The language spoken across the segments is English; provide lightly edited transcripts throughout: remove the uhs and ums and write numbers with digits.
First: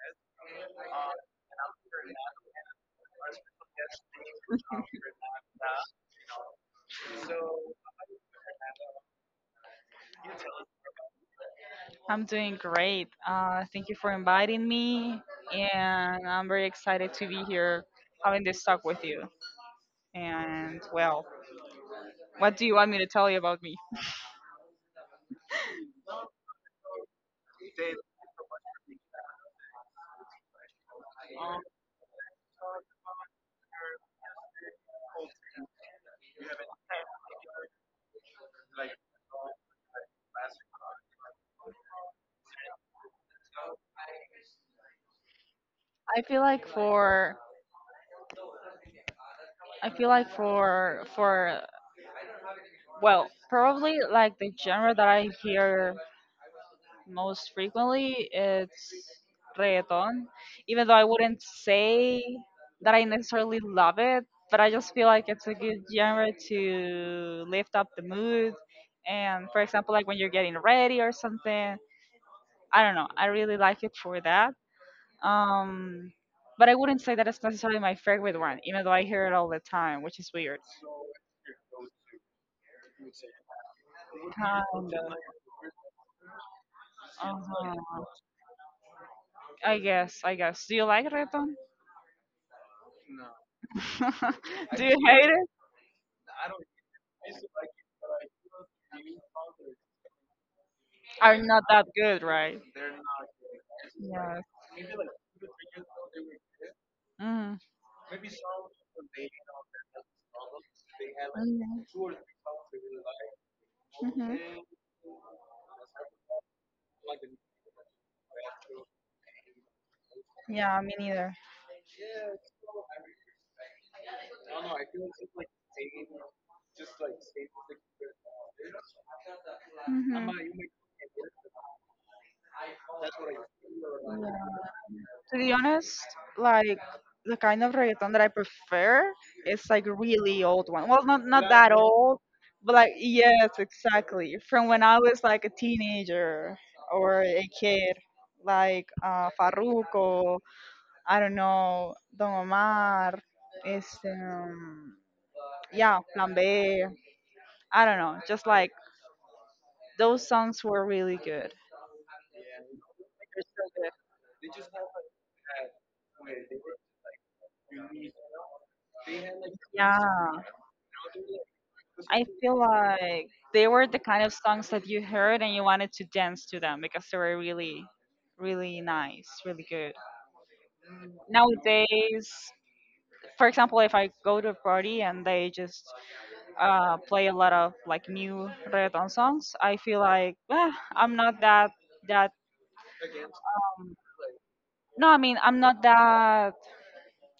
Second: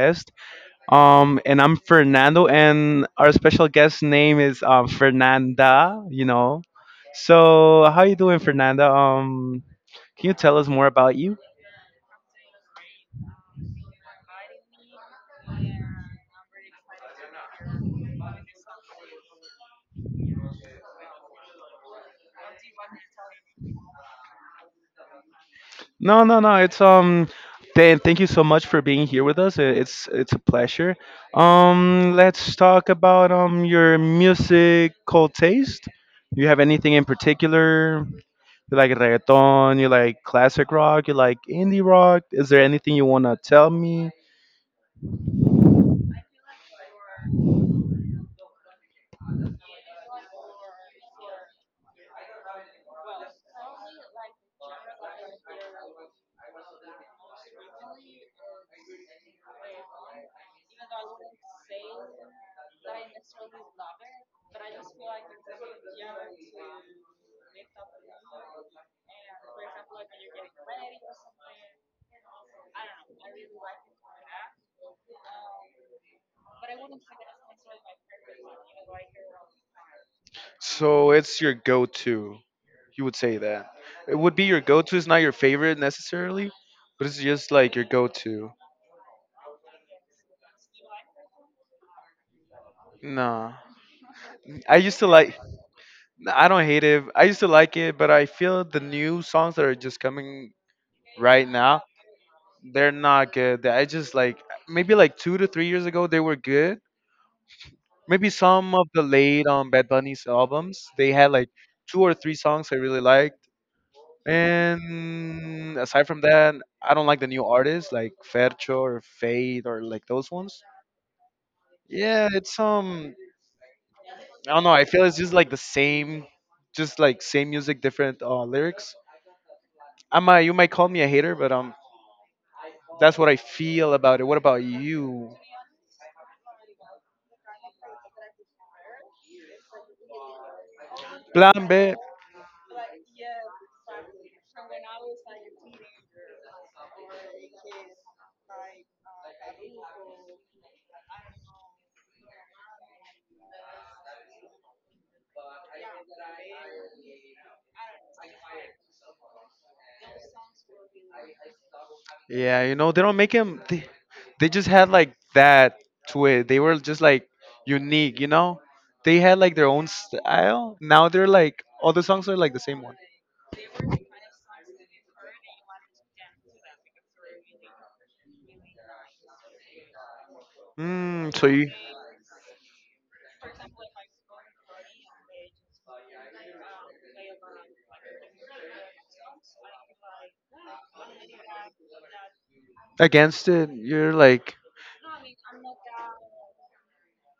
guest, and I'm Fernando, and our special guest name is Fernanda. So how you doing, Fernanda? Can you tell us more about you? I'm doing great. Thank you for inviting me, and I'm very excited to be here having this talk with you. And, well, what do you want me to tell you about me? No, no, no. It's Dan, thank you so much for being here with us. It's a pleasure. Let's talk about your musical taste. Do you have anything in particular? You like reggaeton, you like classic rock, you like indie rock. Is there anything you want to tell me? I feel like for I feel like for Well, probably like the genre that I hear most frequently, it's reggaeton, even though I wouldn't say that I necessarily love it, but I just feel like it's a good genre to lift up the mood, and for example, like when you're getting ready or something, I don't know, I really like it for that. um but I wouldn't say that it's necessarily my favorite one, even though I hear it all the time, which is weird. So it's your go to. You would say that. It would be your go Kind to. of. It's not your favorite necessarily, but it's just like your Uh-huh. go to. I guess, I guess. Do you like reggaeton? No. I Do you used to hate like, it? I don't hate it. I used to like it, but I feel the new songs that are just coming Are right not now, that good, right? they're not good. I just like, Yes. maybe like 2 to 3 years ago, they were good, Mm-hmm. maybe some of the late Bad Bunny's albums. They had like two or three songs I really liked. Hmm. And aside from that, I don't like the new artists like Fercho or Fade or like those ones. Yeah, me neither. Yeah, it's I don't know, I feel it's just like the same, just like same music, different lyrics. I Mhm. might You might call me a hater, but that's what I feel about it. What Yeah. about you? To be honest, like the kind of reggaeton that I prefer is like really old one. Well, not Plan that B. old, but like, yes, exactly. From when I was like a teenager or a kid, like Farruko, I don't know, Don Omar, is yeah, Plan B. I don't know, just like those songs were really good. Yeah, you know, they don't make them. They just had like that to it. They were just like unique, you know. They had like their own Yeah. style. Now they're like all the I songs are like feel the same one. like they were the kind of songs that you heard and you wanted to dance to them because they were really, really nice, really good. Mm, so you Nowadays, for example, if I go to a party and they just play a lot of like new reggaeton songs, I feel like, "Ah, I'm not that. against it? um, You're like, No, I mean, I'm not that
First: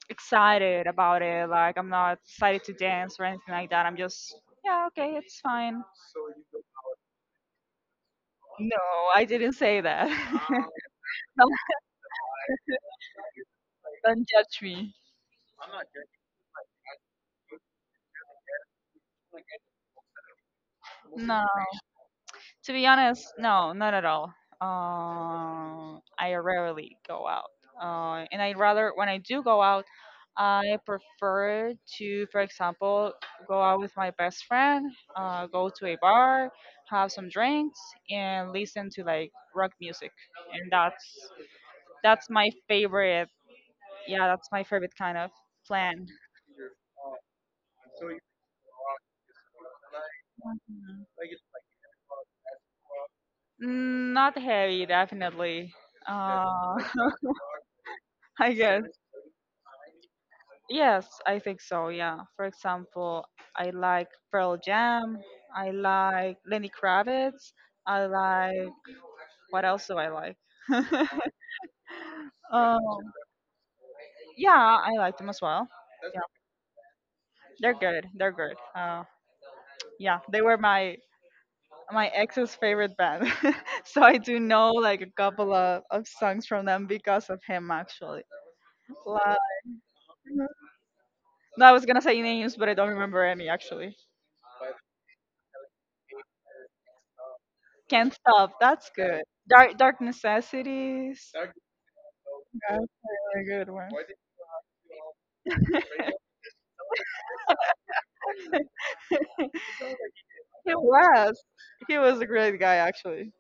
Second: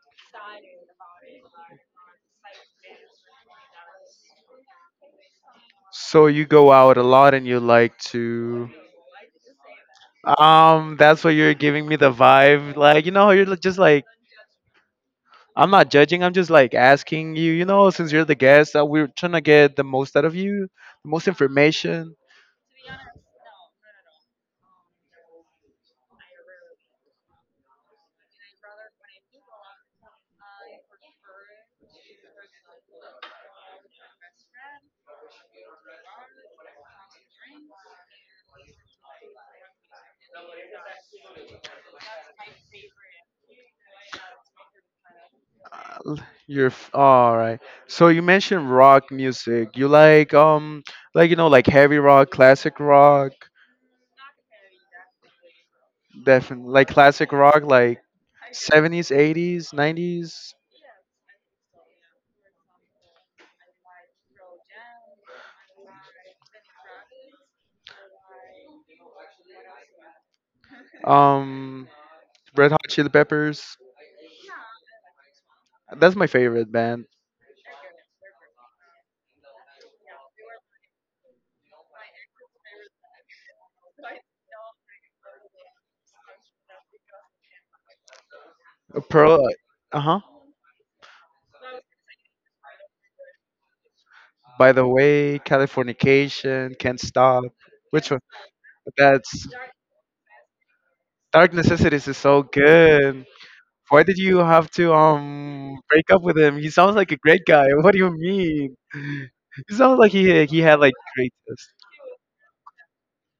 excited about it. Like, I'm not excited to dance or anything like that. I'm just Yeah, okay, it's fine. so you go out a lot and you like to. No, I didn't say that. That's why No. you're giving me the vibe. Like, you know, just like Don't judge me. I'm not judging. I'm just like asking you, you know, since you're the guest, we're trying to get the most out of you, the most No, information. to be honest, no, not at all. I rarely go out, and I rather, when I do go out, I prefer to, for example, go out with my best friend, go to a bar, have some drinks, and listen to like rock music, and that's my favorite. Yeah, that's my favorite kind of plan. Uh, all right. So you mentioned rock music. You Mhm. like you know like heavy rock, classic rock, Mm, not heavy, definitely. definitely Uh, like classic rock like I guess. 70s, 80s, 90s. Yes, I think so. Yeah. For example, I like Pearl Jam. I like Lenny Kravitz. I like, what else do I like? Um Red um, Hot Chili Peppers. yeah, I like them as well. That's Yeah, my favorite band. they're good. They're good. Yeah, they were my ex's favorite band, so I do know like a couple of songs from them because of him, actually. La- Pearl uh-huh. no, I was gonna say names, but I don't remember any, actually. By the way, Californication, Can't Stop. Which Can't one? stop. That's good. That's Dark Dark Necessities. Dark Dark Necessities is so That's a good. really good one. Why did you have to break up with him? He sounds like a great guy. What do you mean? He sounds like he He had like great was. taste. He was a great guy, actually.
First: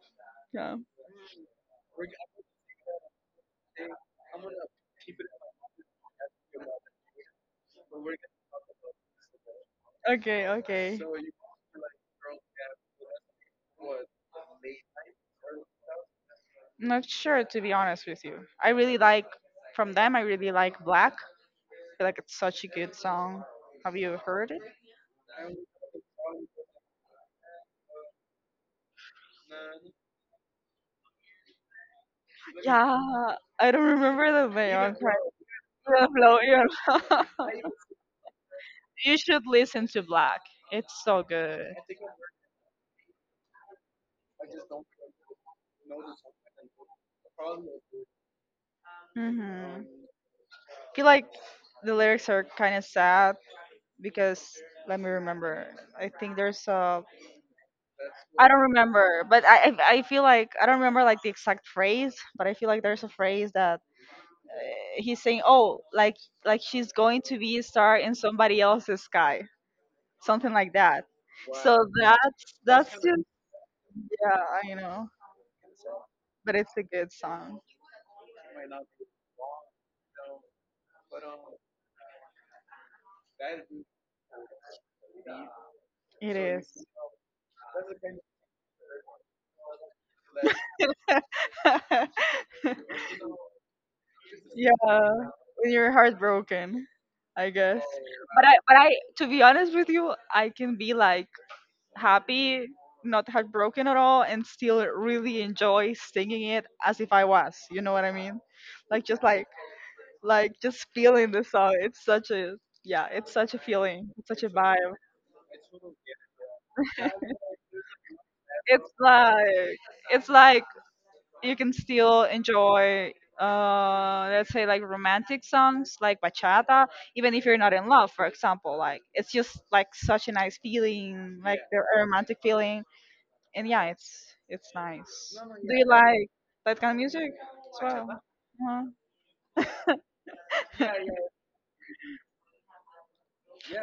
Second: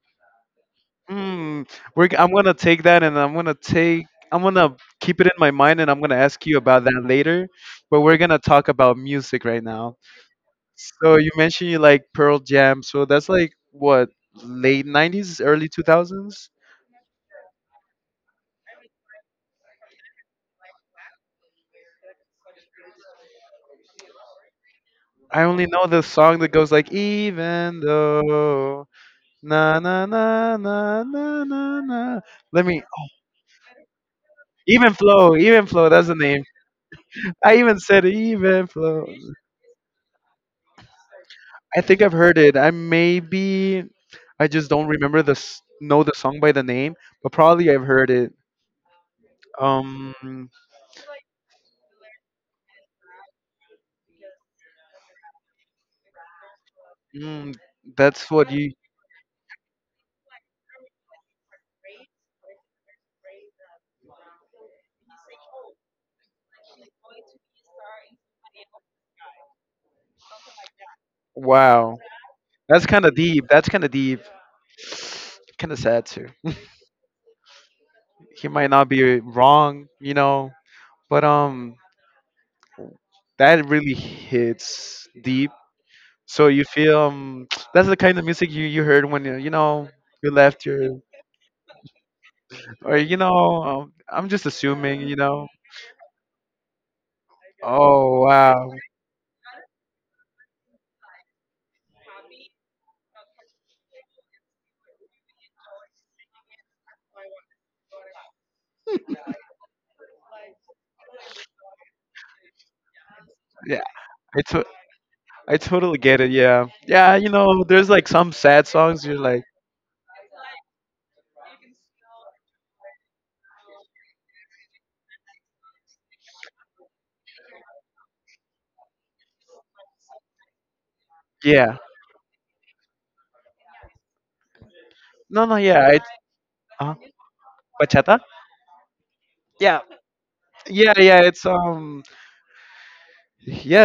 Yeah. Hmm. I'm gonna take that and I'm gonna keep it in my mind and I'm gonna ask you about that later. But we're gonna talk about music right now. Okay, okay. So you mentioned you like Pearl Jam. So that's like what, late '90s, early 2000s. I'm not sure, to be honest with you. I really like From them I really like Black. I feel like it's such a good song. Have you heard it? I only know the song that goes like even though. Na na na na na na na. Let me Yeah, I don't remember the name. even I'm trying. flow, even flow. Yeah, That's the Blow, name. I yeah. even said even flow. You should listen to Black. It's so good. I think I've heard it. I maybe, I just don't remember know the song by the name, but probably I've heard it. hmm Um, I feel like the lyrics are kind of sad, because, let me remember. I think there's a mm, that's I what don't you. remember, but I feel like, I don't remember like the exact phrase, but I feel like there's a phrase that he's saying, "Oh, like she's going to be a star in somebody else's sky." Something like that. Wow. Wow, that's that's kind of just deep. That's kind of deep. Yeah, I know. Kind of sad too. But it's a good song. He might not be wrong, you know, but that really hits deep. It So you is. feel that's the kind of music you heard when you know you left your or you know I'm just assuming Yeah, you know. when you're heartbroken, I guess. Oh But I, wow, but I, to be honest with you, I can be like happy, not heartbroken at all, and still really enjoy singing it as if I was. You know what I mean? Like, just like just feeling the song. It's such a, yeah, it's such a yeah, feeling. It's I such a to- vibe. I totally get it. Yeah, yeah, you know, there's like some sad It's songs. You're like, like, it's like you can still enjoy, let's say, like romantic songs like bachata, even if you're not in love, for example. Like, it's just like such a nice feeling, like yeah, the romantic feeling. And yeah, it's nice. no, no, Do yeah, you I, like that kind uh, of music as well? bachata. uh Yeah, yeah, it's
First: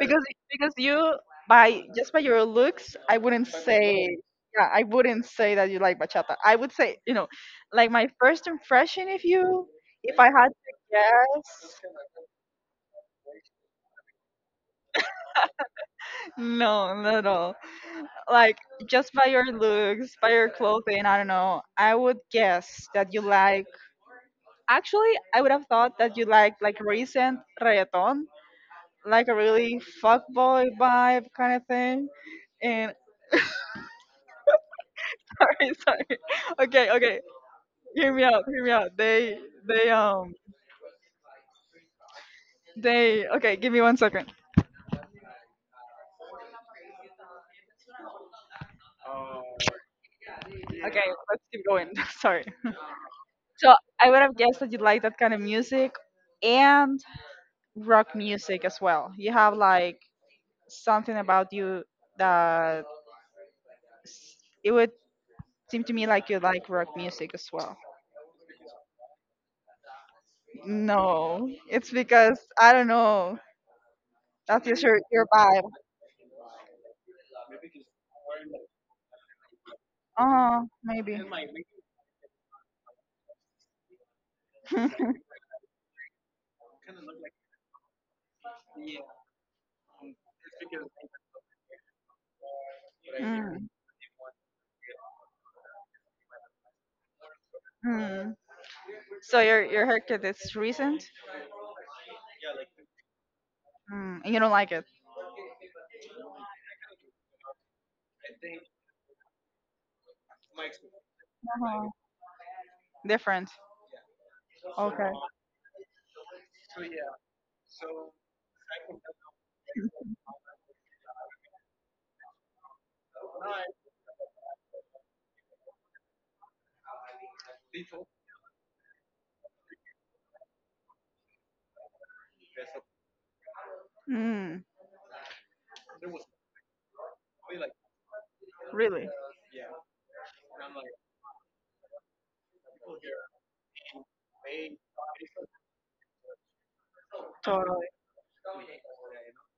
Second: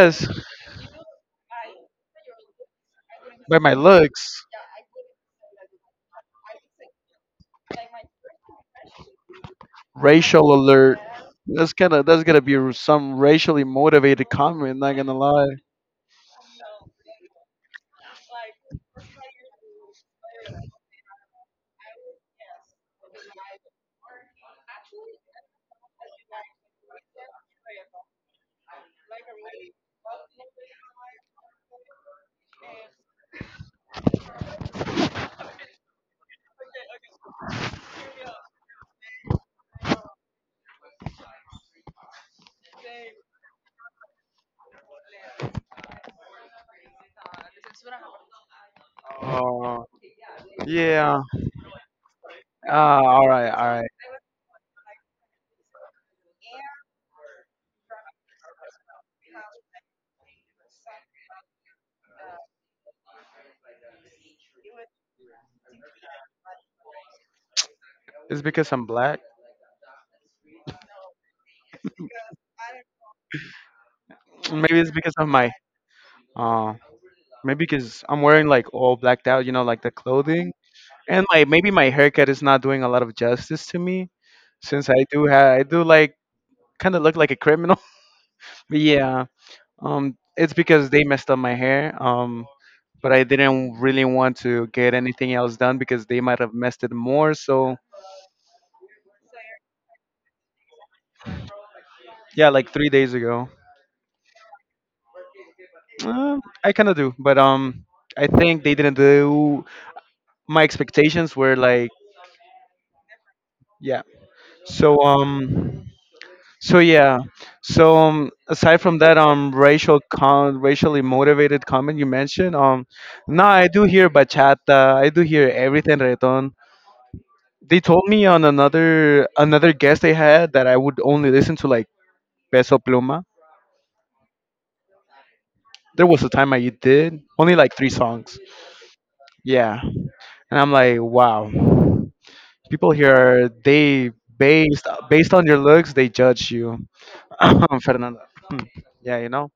because, you, by just by your looks, I wouldn't by my say. looks, Yeah i wouldn't say that you like bachata. I would say, you know, like, my first impression of you, if I had racial to alert. That's guess. gonna be some racially motivated comment. Not gonna lie. No, not at all. Like, just by your looks, by your clothing, I don't know, I would guess that you like. Actually, I would have thought that you like recent reggaeton, like a really fuckboy vibe kind of thing. And sorry, sorry. Okay, okay. Hear me out. Hear me out. They, they. Okay, give me one second. Oh. Okay, Yeah, let's keep going. Sorry. ah, all right, all So, right. I would have guessed that you like that kind of music and rock music as well. You have like something about you that s- it would seem to me like you like rock music as well. It's because I'm black. No, it's because I don't know. That's just Maybe it's your because your of my vibe. uh maybe because I'm wearing like all blacked out, you know, like the clothing. Oh, maybe. And like maybe my haircut is not doing a lot of justice to me since I do like kind of look like a criminal. But yeah, it's because they messed up my hair. But I Mm, didn't really want to get anything else done because they might have messed it more. So, mm. So your haircut is recent, yeah, like 3 days ago. mm, and you don't like it. Uh, I kind of do, but I think they didn't do, my expectations were Uh-huh. like Different. yeah. So Okay. So yeah. So aside from that racially motivated comment you mentioned, no, I do hear bachata, I do hear everything reggaeton. They told me on another guest they had that I would only listen to like Peso Pluma. Mm, There was a time I did only like 3 songs. really. Yeah. And I'm like, wow. People here they based on your looks, they judge you. Totally. Fernando. Yeah, you know.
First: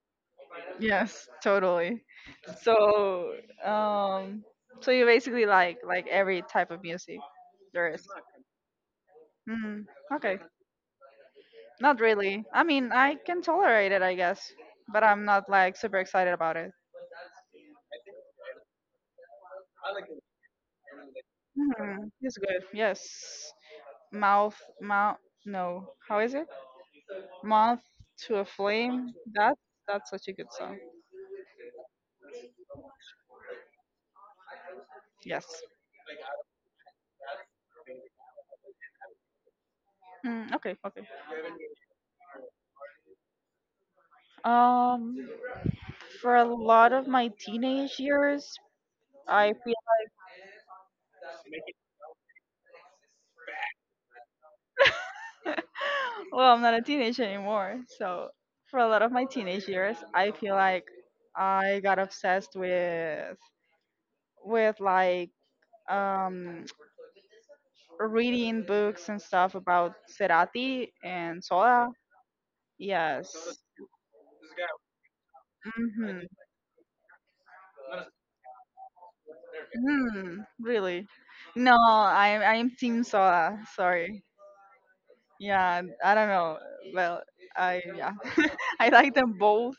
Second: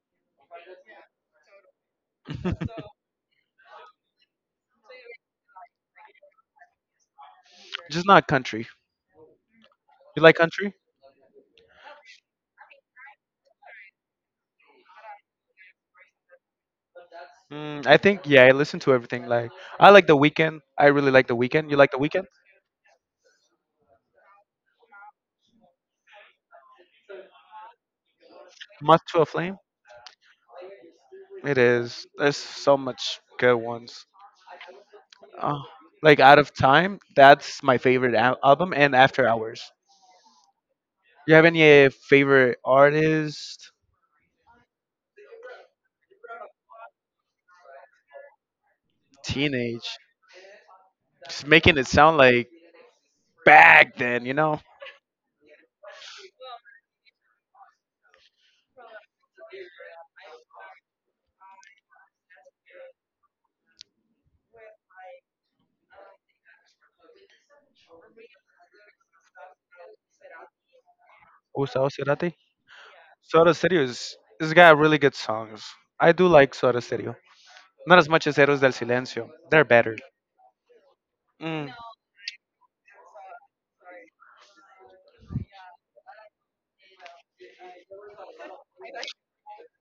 Yes, totally. So, um, so, you basically like every type of music there Just is. not country. Mm, You like okay. country? Not really. I mean, I can tolerate it, I guess, but I'm not like super excited about it. Mm, I think yeah. I listen to everything. Like I like The Weekend. I really like The Weekend. You like The Hmm. Weekend? It's good. Yes. Mouth, mouth. No. How is it? Mouth to a Moth flame. to a Flame. That that's such a good song. It is. There's so much good ones. Yes. Oh, like Out of Time. That's my favorite al- album. And After Hours. Mm, okay. Okay. You have any favorite artist? Um, for a lot of my teenage years, I feel Teenage. Just making it sound like back then. You know. well, I'm not a teenager anymore. So for a lot of my teenage years, I feel like I got obsessed with like, um reading books and stuff about Cerati and Gustavo Soda. Cerati. Soda Yes. Stereo is. This guy really good songs. I do Mhm. like Soda Stereo. Not as much as Héroes del Silencio. They're better. Mm, really? Mm. No, I'm Team Soda. Sorry. Yeah, I don't know. Well, I yeah, I like them both,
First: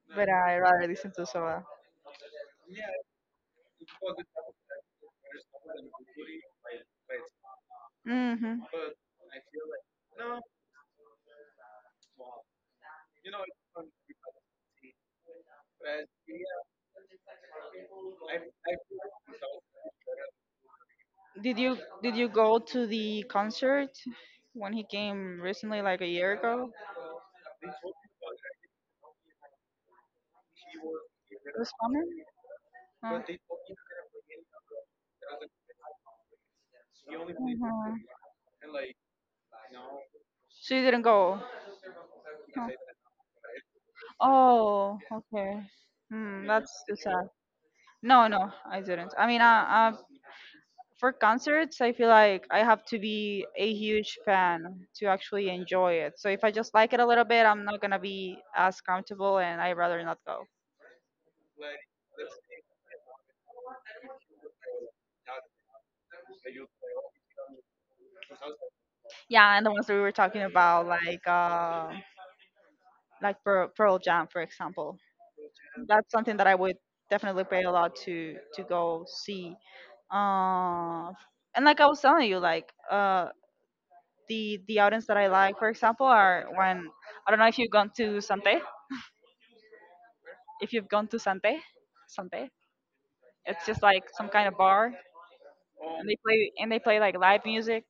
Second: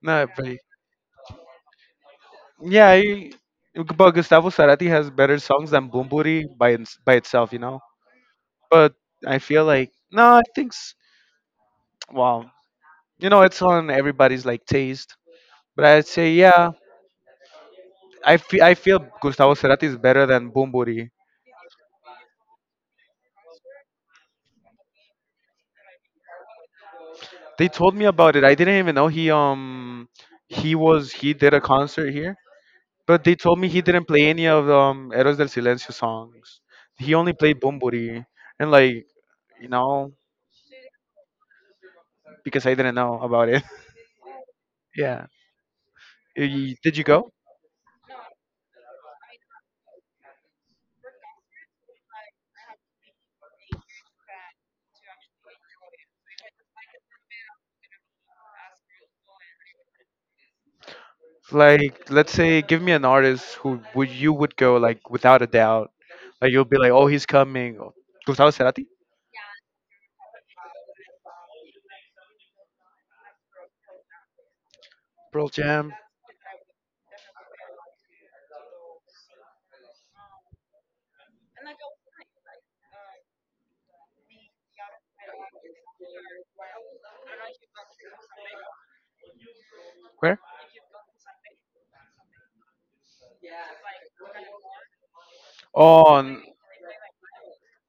No, but but I rather listen to Soda. yeah, but Gustavo Cerati has better songs than Boom Booty by itself, you know. Hmm. But I feel like no, well, you know, it's on everybody's like taste. But I'd say yeah, I feel Gustavo Cerati is better than Boom Booty. Did you did you go to the concert when he came recently, like a year ago? They told me about it. I didn't even know he was he did a This summer? concert here, Huh? but they Mhm. told me he didn't play any of Eros del Silencio songs. He only played Boom Booty, and like you know So you didn't go? Huh. because I didn't know about it. Oh, Yeah. okay. Hmm, that's too Did you sad. go? No, no, I didn't. I mean, for concerts, I feel like I have to be a huge fan to actually enjoy it. So if I just like it a little bit, I'm not gonna be as comfortable, and I'd rather not go. Like, let's say, give me an artist who would go like without a doubt. Like you'll be like, oh, he's coming. Oh, Gustavo Cerati, Yeah, and the ones that we were talking about, like Pearl Jam, for example, Pearl Jam. that's something that I would definitely pay a lot to go see. Uh, and like I was telling you, like, the audience that I like, for example, are when, I don't know if you've gone to Sante, Where? if you've gone to Sante, Sante, it's just like some kind of bar, and they Oh, play and they play like live music.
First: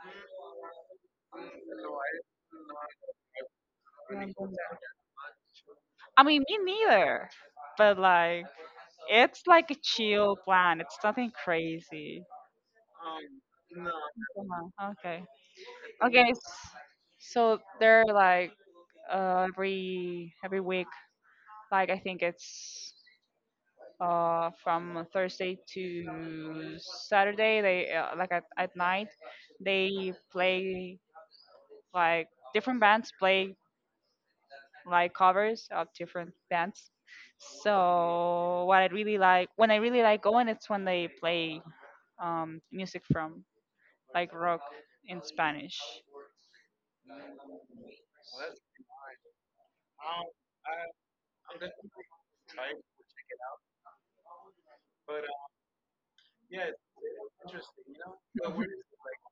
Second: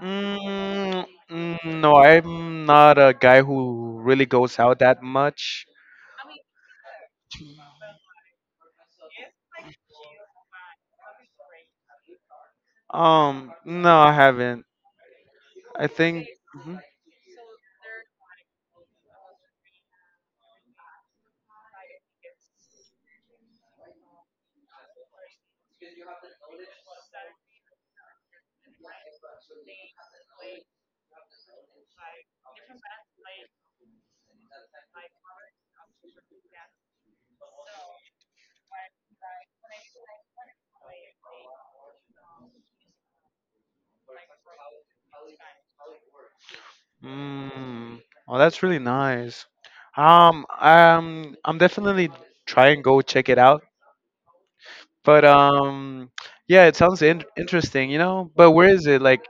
mm, mm, no, I'm not a guy who really And, goes out that much. I mean, me neither, but like, it's like a chill plan. It's nothing crazy. No, I haven't. Uh-huh. Okay, I think. okay. s- Mhm. so they're like, every week. Like, I think it's, from Thursday to Saturday. They, like at night, they play like different bands play like covers of different bands. So what I really like, when I really like going, it's when they play music from, like, rock in Spanish. Mm, oh, that's really nice. I'm definitely try and go check it out. But yeah, it sounds interesting, you know. But where is it? Like,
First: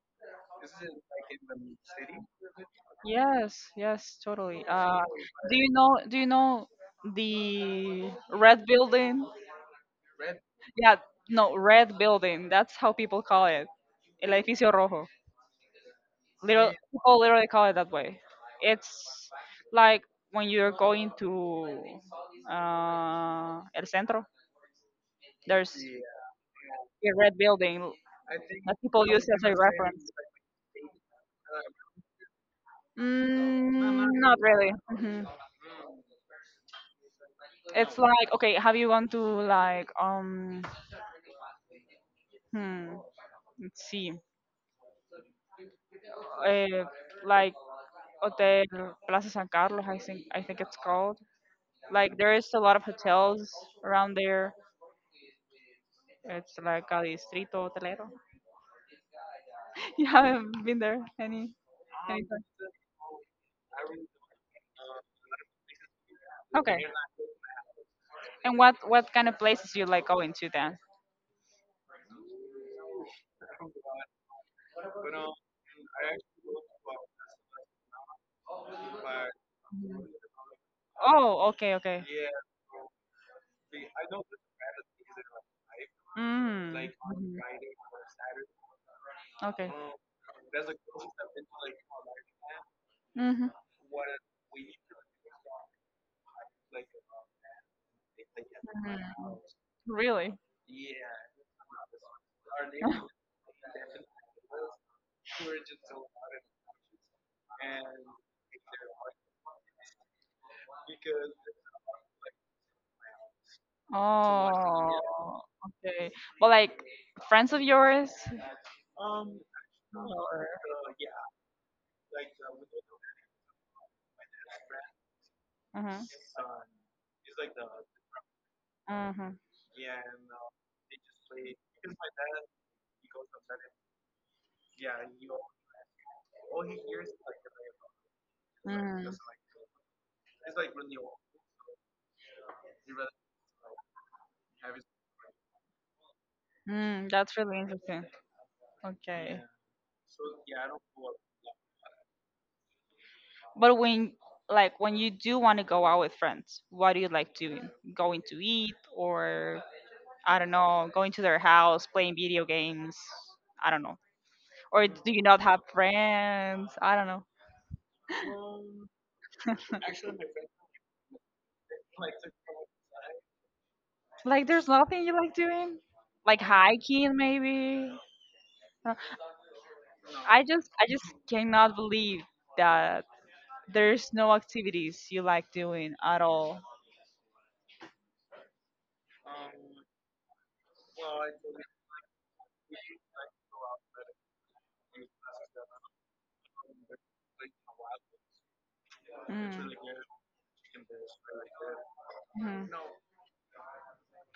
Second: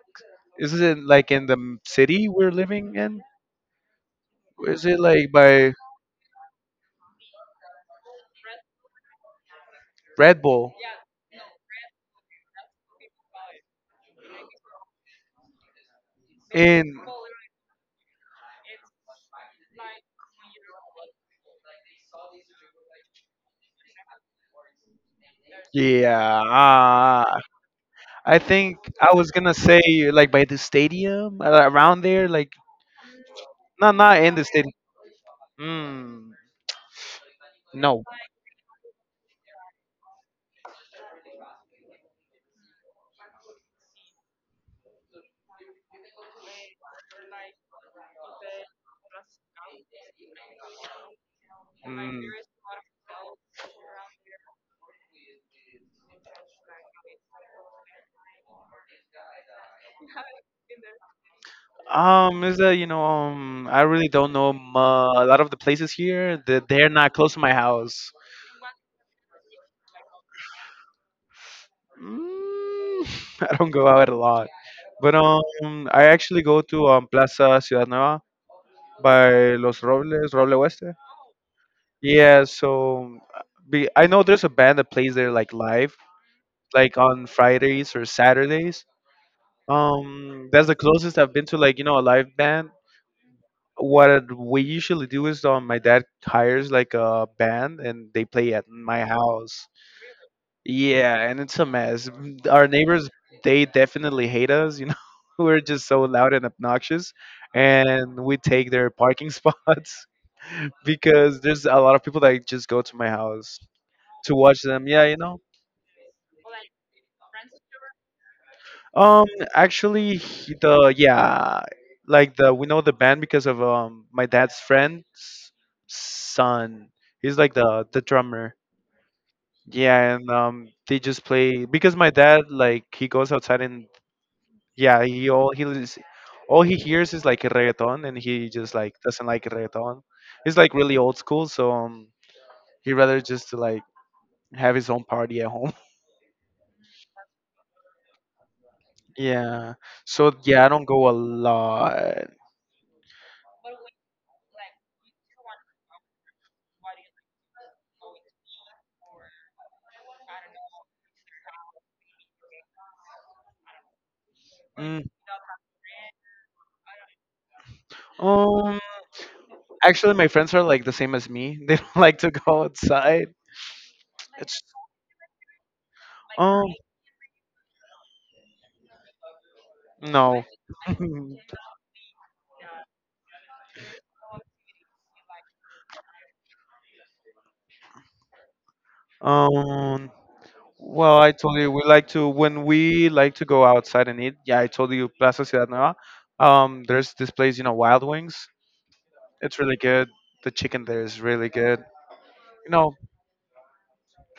is it like in city we're living in? Yes, yes, totally. Is it like do you by know? Do you know the red building? Red Bull? Yeah, no, red building. That's how people call it. El edificio rojo. Little In people literally call it that way. It's like when you're going to, El Centro, there's a yeah, red ah, building I that think people I use was as a gonna reference. say like by the stadium around there. Like, no, Mm, not in not the really. stadium. Mhm. Mm, It's no. like, okay, have you gone to like, hmm, let's see, uh, like, Hotel Plaza San Carlos, I think it's called. Like, Mm. there is a lot of hotels around there. It's like a distrito hotelero. You haven't been there any time. Is that you know, I really don't know mu a lot of the places here. That Okay. they're not close to my house. And what kind of places you like going to then? Mm, I don't go out a lot, but I actually go to Plaza Ciudad Nueva by Los Mhm. Robles, Roble Oeste. Oh, okay, okay. Yeah, so I know there's a band that plays there like live, Mm. like Mhm. on Fridays or Saturdays. Okay. That's the closest I've been to like you know a live band. Mm-hmm. What we usually do is my dad hires like a band and they play at my Mm. house. Really? Yeah, and it's a mess. Our neighbors, they definitely hate us. You know, we're just so loud and obnoxious, and we take their parking spots because there's a lot of people that just go to my house to watch them. Oh, Yeah, you know. okay. But like, friends of yours? Um, actually, he- the yeah, like the we know the band because of my dad's friend's Hmm. son. He's like the drummer. Mm-hmm. Yeah, and they just play because my dad like he goes outside and yeah he all he lis- all he hears is like reggaeton and he just like Mm. doesn't like reggaeton. He's like really old school, so he rather just to like have his own party at home. Mm, that's really interesting. Okay. Yeah. So yeah, I don't go a lot. But when, like when you do want to go out with friends, what do you like doing? Going to eat, or I don't know, going to their house, playing video games. I don't know. Or Mm. do you not have friends? I don't know. um, Actually, my friends are like the same as me. They don't like to go outside. Like, It's there's nothing you like doing? Like um hiking maybe? Uh, no. I just cannot believe that there's no activities you like doing at all. Um. Well, I told you we like to go outside and eat. Yeah, I told you Plaza Ciudad Nueva. There's this place, you know, Wild Wings. It's Mm. really good. The chicken there is really good. You Mhm. know,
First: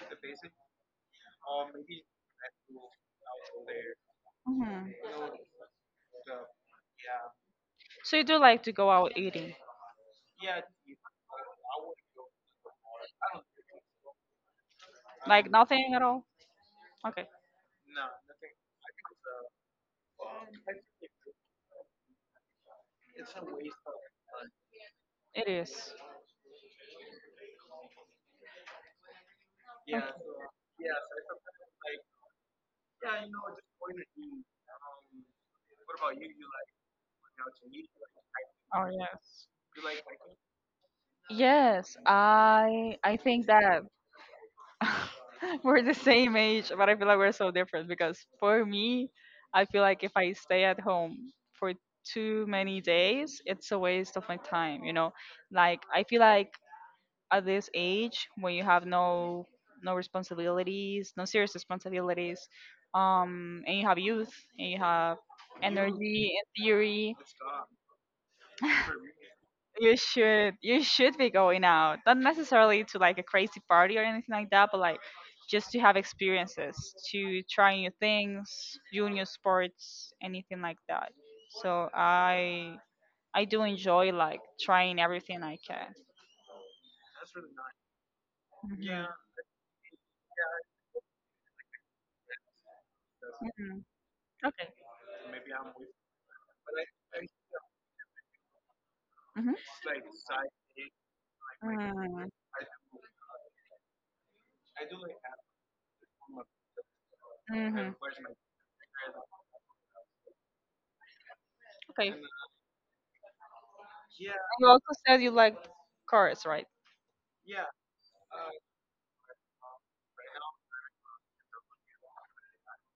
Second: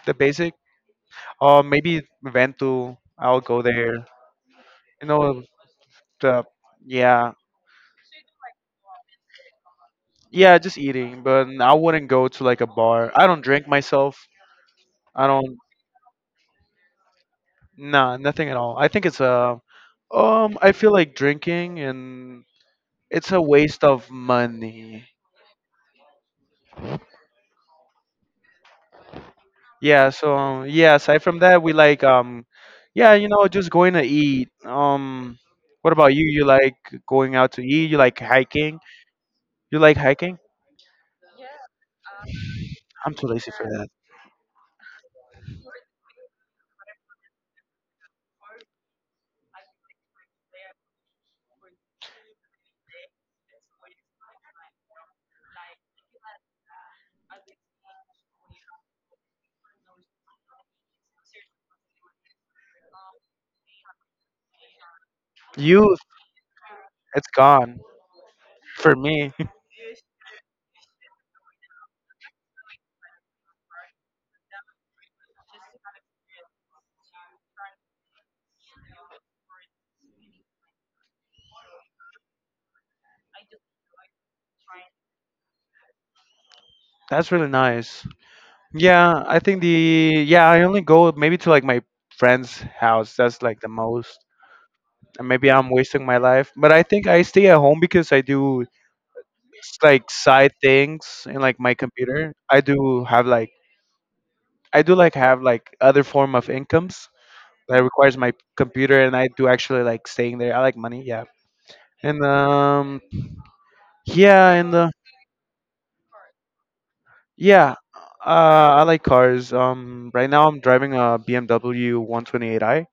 the basic. Maybe Ventu. I'll go there. Mhm. You know, the yeah, So you do like to go out eating? yeah, just eating. But I wouldn't go to like a bar. I don't drink myself. I Like don't. nothing at all? Okay, Nah, nothing at all. I feel like drinking, and it's a waste of money. it is. Okay. Aside from that, we like just going to eat. What about you? You like going out to eat? You like hiking? Oh yes. You like hiking? Yes, I I'm I too think lazy for that that. we're the same age, but I feel like we're so different because for me, I feel like if I stay at home for too many days, it's a waste of my time, you know? Like I feel like at this age when you have no responsibilities, no serious responsibilities, and you have youth and you have Youth, energy and theory, it's gone for me. you should be going out. Not necessarily to like a crazy party or anything like that, but like just to have experiences, to try new things, do new sports, anything like that. So I do enjoy like trying everything I can. That's really nice. Mhm. Yeah, I think the yeah, I only go maybe to like my friend's house. That's like the Mhm. most. Okay. And maybe I'm wasting my life. But I think I stay at home because like side things in like my Mhm. computer. I do like have like other form of incomes that Hmm. requires my computer, and I do actually like staying there. I like money, yeah. Okay. You And yeah, and also said you like cars, right? yeah, I like cars. Right now I'm driving a BMW 128i.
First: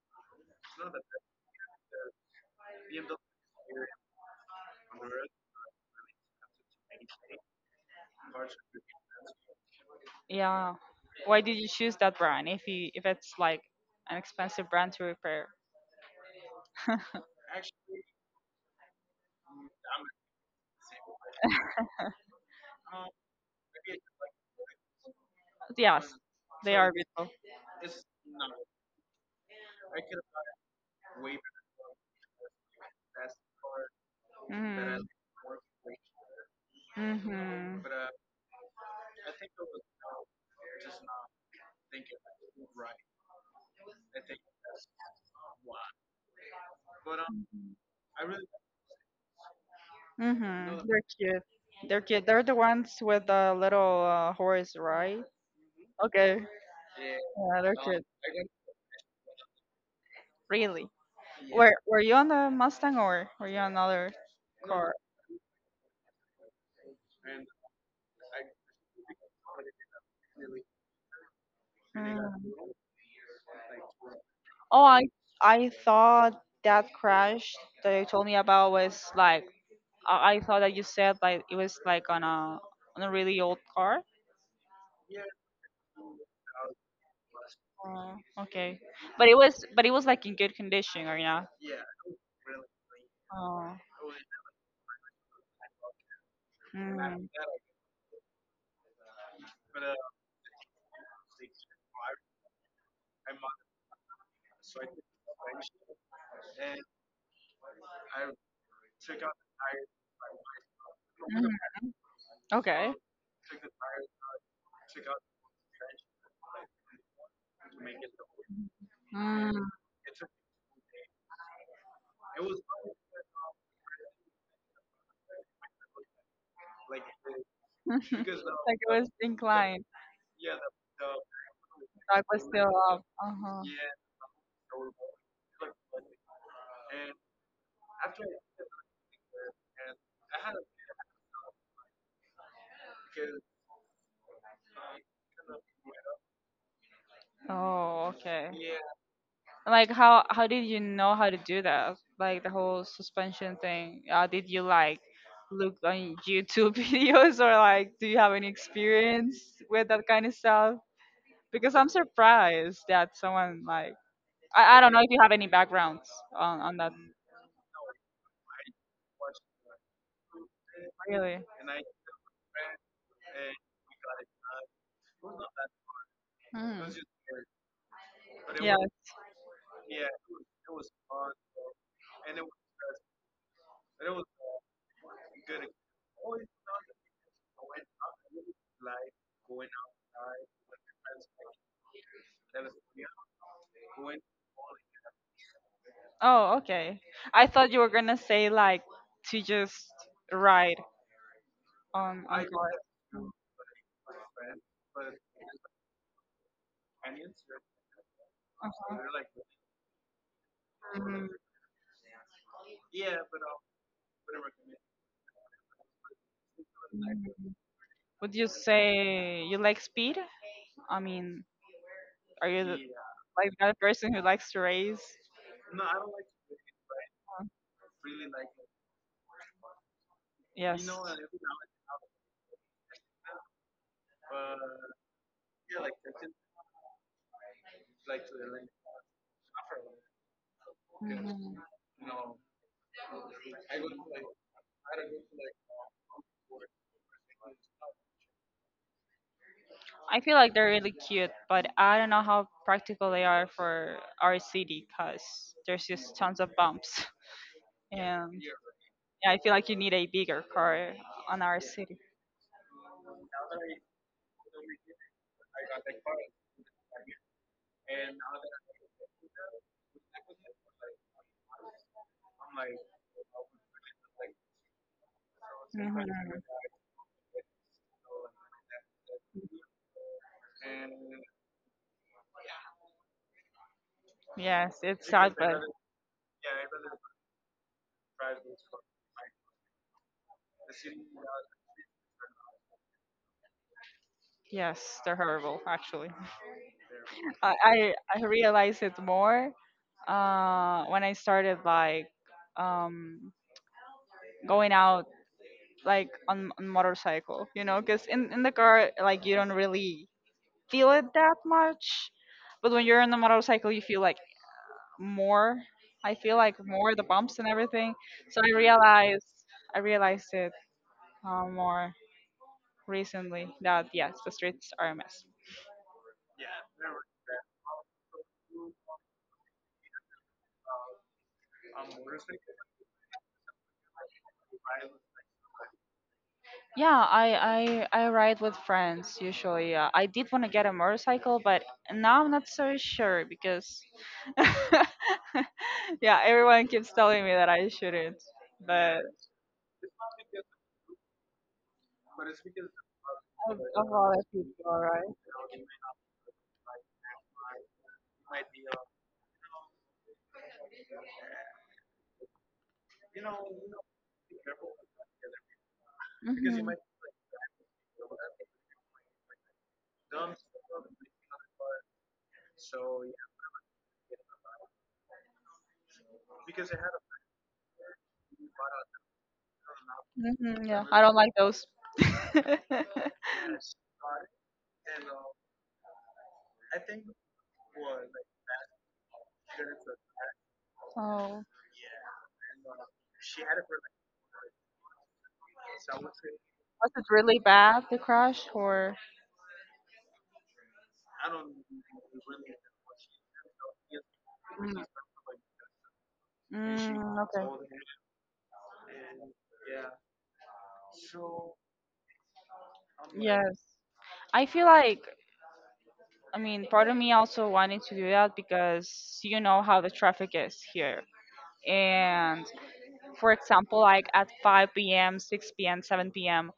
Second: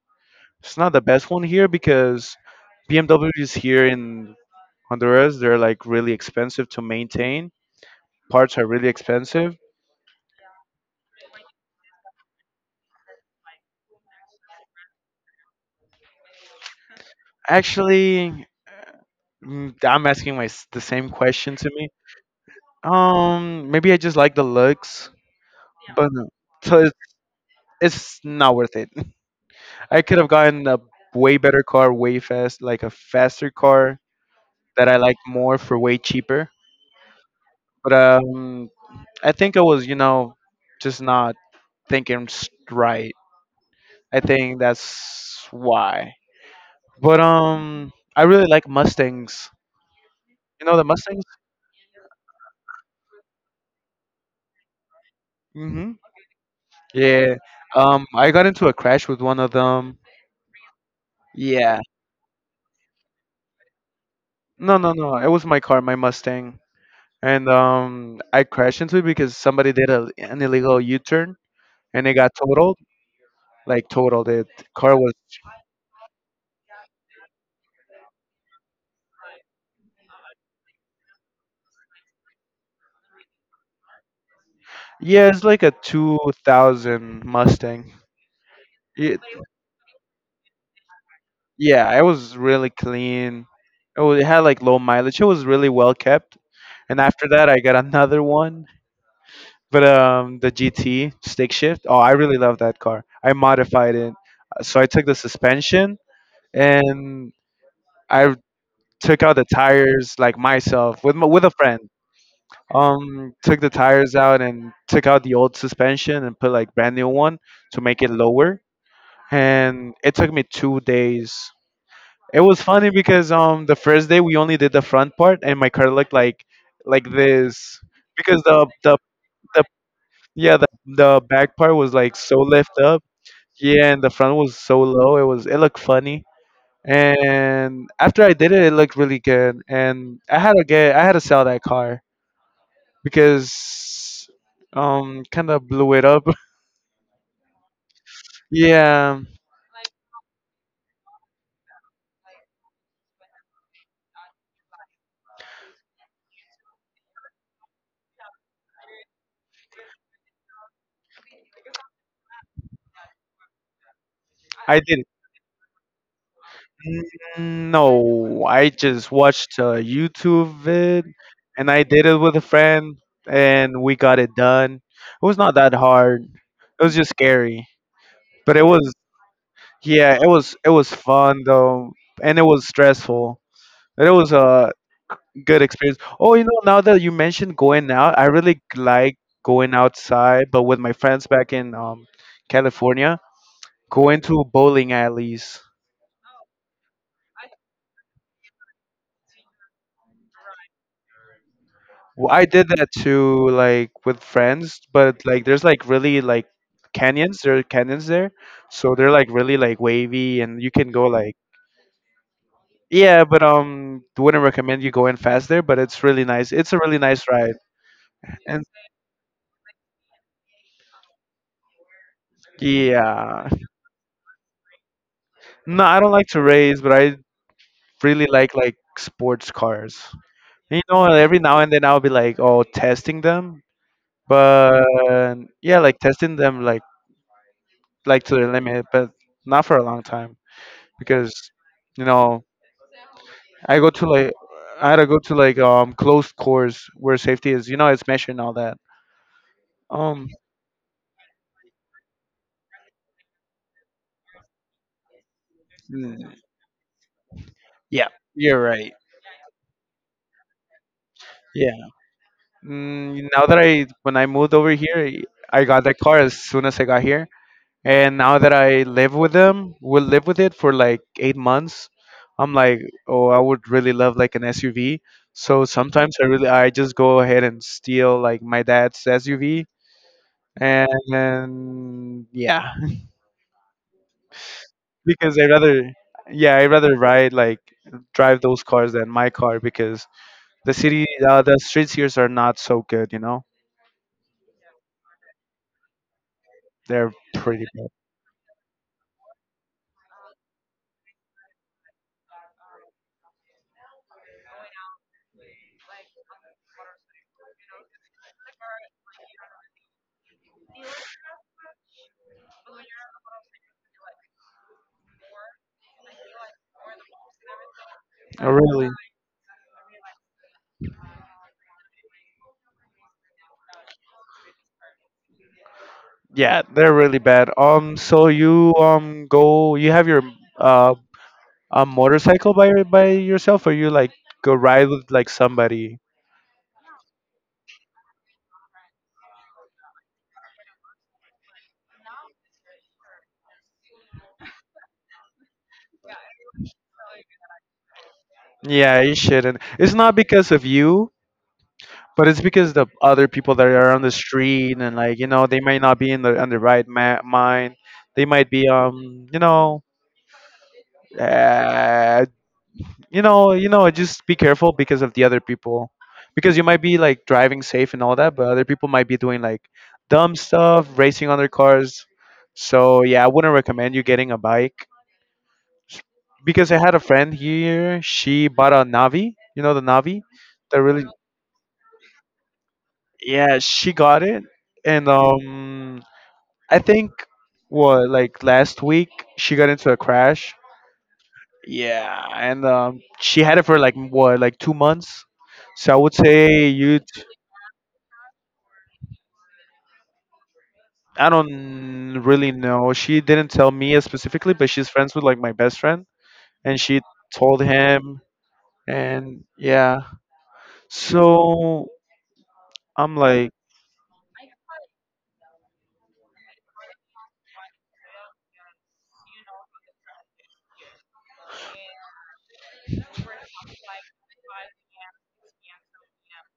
It's not the best one here because BMWs here in Honduras, they're like really expensive to maintain parts are really expensive. Yeah. Why did you choose that brand if it's like an expensive brand to repair? Actually, I'm asking my s- the same question to me. Maybe I just like the looks, but Yes, no. they so are it's, beautiful. it's not worth it. I could have gotten a way better car, way fast, like a faster car that I Mm-hmm. like more for way cheaper. Mm-hmm. But I think I was, you know, just not right. I think that's why. But I really like Mustangs. You know the Mm-hmm. They're Mustangs? cute. They're cute. They're the ones with the little horse, right? Okay. Yeah. Yeah, they're cute. I got into a crash with one of them. Really. Were Yeah. Were you on the Mustang, or were you on another No, no, car? no. it was my car, my Mustang. And I crashed into it because somebody did an illegal U-turn and it got Mm. totaled. Like totaled it. Oh, Car I was I thought that crash that you told me about was like I thought that you said like it was like on a really old car. Yeah, it's like a 2000 Mustang. Oh, okay. It, But it was like in good condition or not? yeah, it was really clean. Oh. It had like low mileage. It was really well kept. And after Mm. that, I got another one. But The GT stick shift, oh, I really love that car. I modified it. So I took the suspension and I took out the tires like myself with Mhm. a friend. Okay. Took the tires out and took out the old suspension and put like brand new one to make it lower. Mm. And it took me 2 days. It was funny because the first day we only did the front part and my car looked like this because Like it the was inclined. yeah, the back part was like That so was still lift up. up. Uh huh. Yeah, and the front was so low. It looked funny. And after I did it, it looked really good. And I had to sell that car because kind of blew it up. Oh, okay. Yeah, Like how did you know how to do that? Like the whole suspension thing. Did you like look on YouTube videos, or like do you have any experience with that kind of stuff? Because I'm surprised that someone like I I don't know did. if you have any backgrounds on that, No, I just watched a YouTube vid really. and I did it with a friend and we got it done. It was not that hard. It Hmm. was just scary, but it Yeah. was Yeah, it was fun though, and it was stressful. But it was a good experience. Oh, you know, now that you mentioned going out, I really like going outside, but with my friends back in California, going to bowling alleys. Oh, okay. I thought you were gonna say like to just ride on Well, on I did cars. that too, like with friends, but like there's like really like canyons. There are canyons there, so Uh-huh. they're like really like wavy, and you can go Mm, like yeah, but wouldn't recommend you going fast there, but it's really nice. It's a really nice ride. Would you And say you like speed? I mean, are you the, yeah. like that person who likes to raise? No, I don't like to race, but I Uh, really like sports cars. You Yes. know, every now and then I'll be like, oh, testing them, but yeah, like testing them like to the limit, but not for a long time because you know I go to like I had to go to like closed course where safety is. You know, it's measured and all that. I Um, feel like they're really cute, but I don't know how practical they are for our city because there's just mm, tons of bumps. yeah, And you're right. yeah, I feel like you need a bigger car on our Yeah. city. Mm, now that I when I moved over here, I got that car as soon as I got here. And now that I live with them, will live with it for like 8 months. I'm like, oh, I would really love like an SUV. So Mhm. sometimes I just go ahead and steal like my dad's SUV, and then yeah, Yes, it's sad, because but yeah, I rather ride like drive those cars than my car because the city, the streets here are not so good, you know, yes, they're horrible actually. they're I, pretty bad. I I realized it more when I started like um, going out like on motorcycle, because in the car, like, you don't really feel it that much, but when you're on the motorcycle you feel like more. I feel like more the bumps and everything, so Oh, i really? realized i realized it more recently that yes, the streets are a mess. Yeah, they're really bad. So you go, you have your uh a motorcycle by yourself, or you like go ride with like somebody? Yeah, I ride with friends usually. I did want to get a motorcycle, but now I'm not so sure because yeah, everyone keeps telling me that I shouldn't. But Yeah, you shouldn't. It's not because of you. But it's because the other people Of that are of on the all the people, street and right? like you know they might not be in the on the right mind. They might be you know uh, you know just be careful because of the other people Because. because you Mhm. might be like driving safe and all that, but other people might be doing like dumb stuff, racing on their cars. So yeah, I wouldn't recommend you getting a bike. S- because I had a friend here. She bought a Navi. You know the Navi. Mhm. That Yeah, I really don't like those. yeah she got it and I think what like last week she got into a crash. Oh, Yeah, and she had it for like what like 2 months. So I would say was you. it really bad, the crash, or? I don't really know. She didn't tell me specifically, but Mm, she's friends with like my best friend, and she mm, okay. told him. And yeah, so I'm like, Yes. I feel like, I mean, part of me also wanting to do that because you know how the traffic is here. And for example, like at 5 p.m., 6 p.m., 7 p.m.,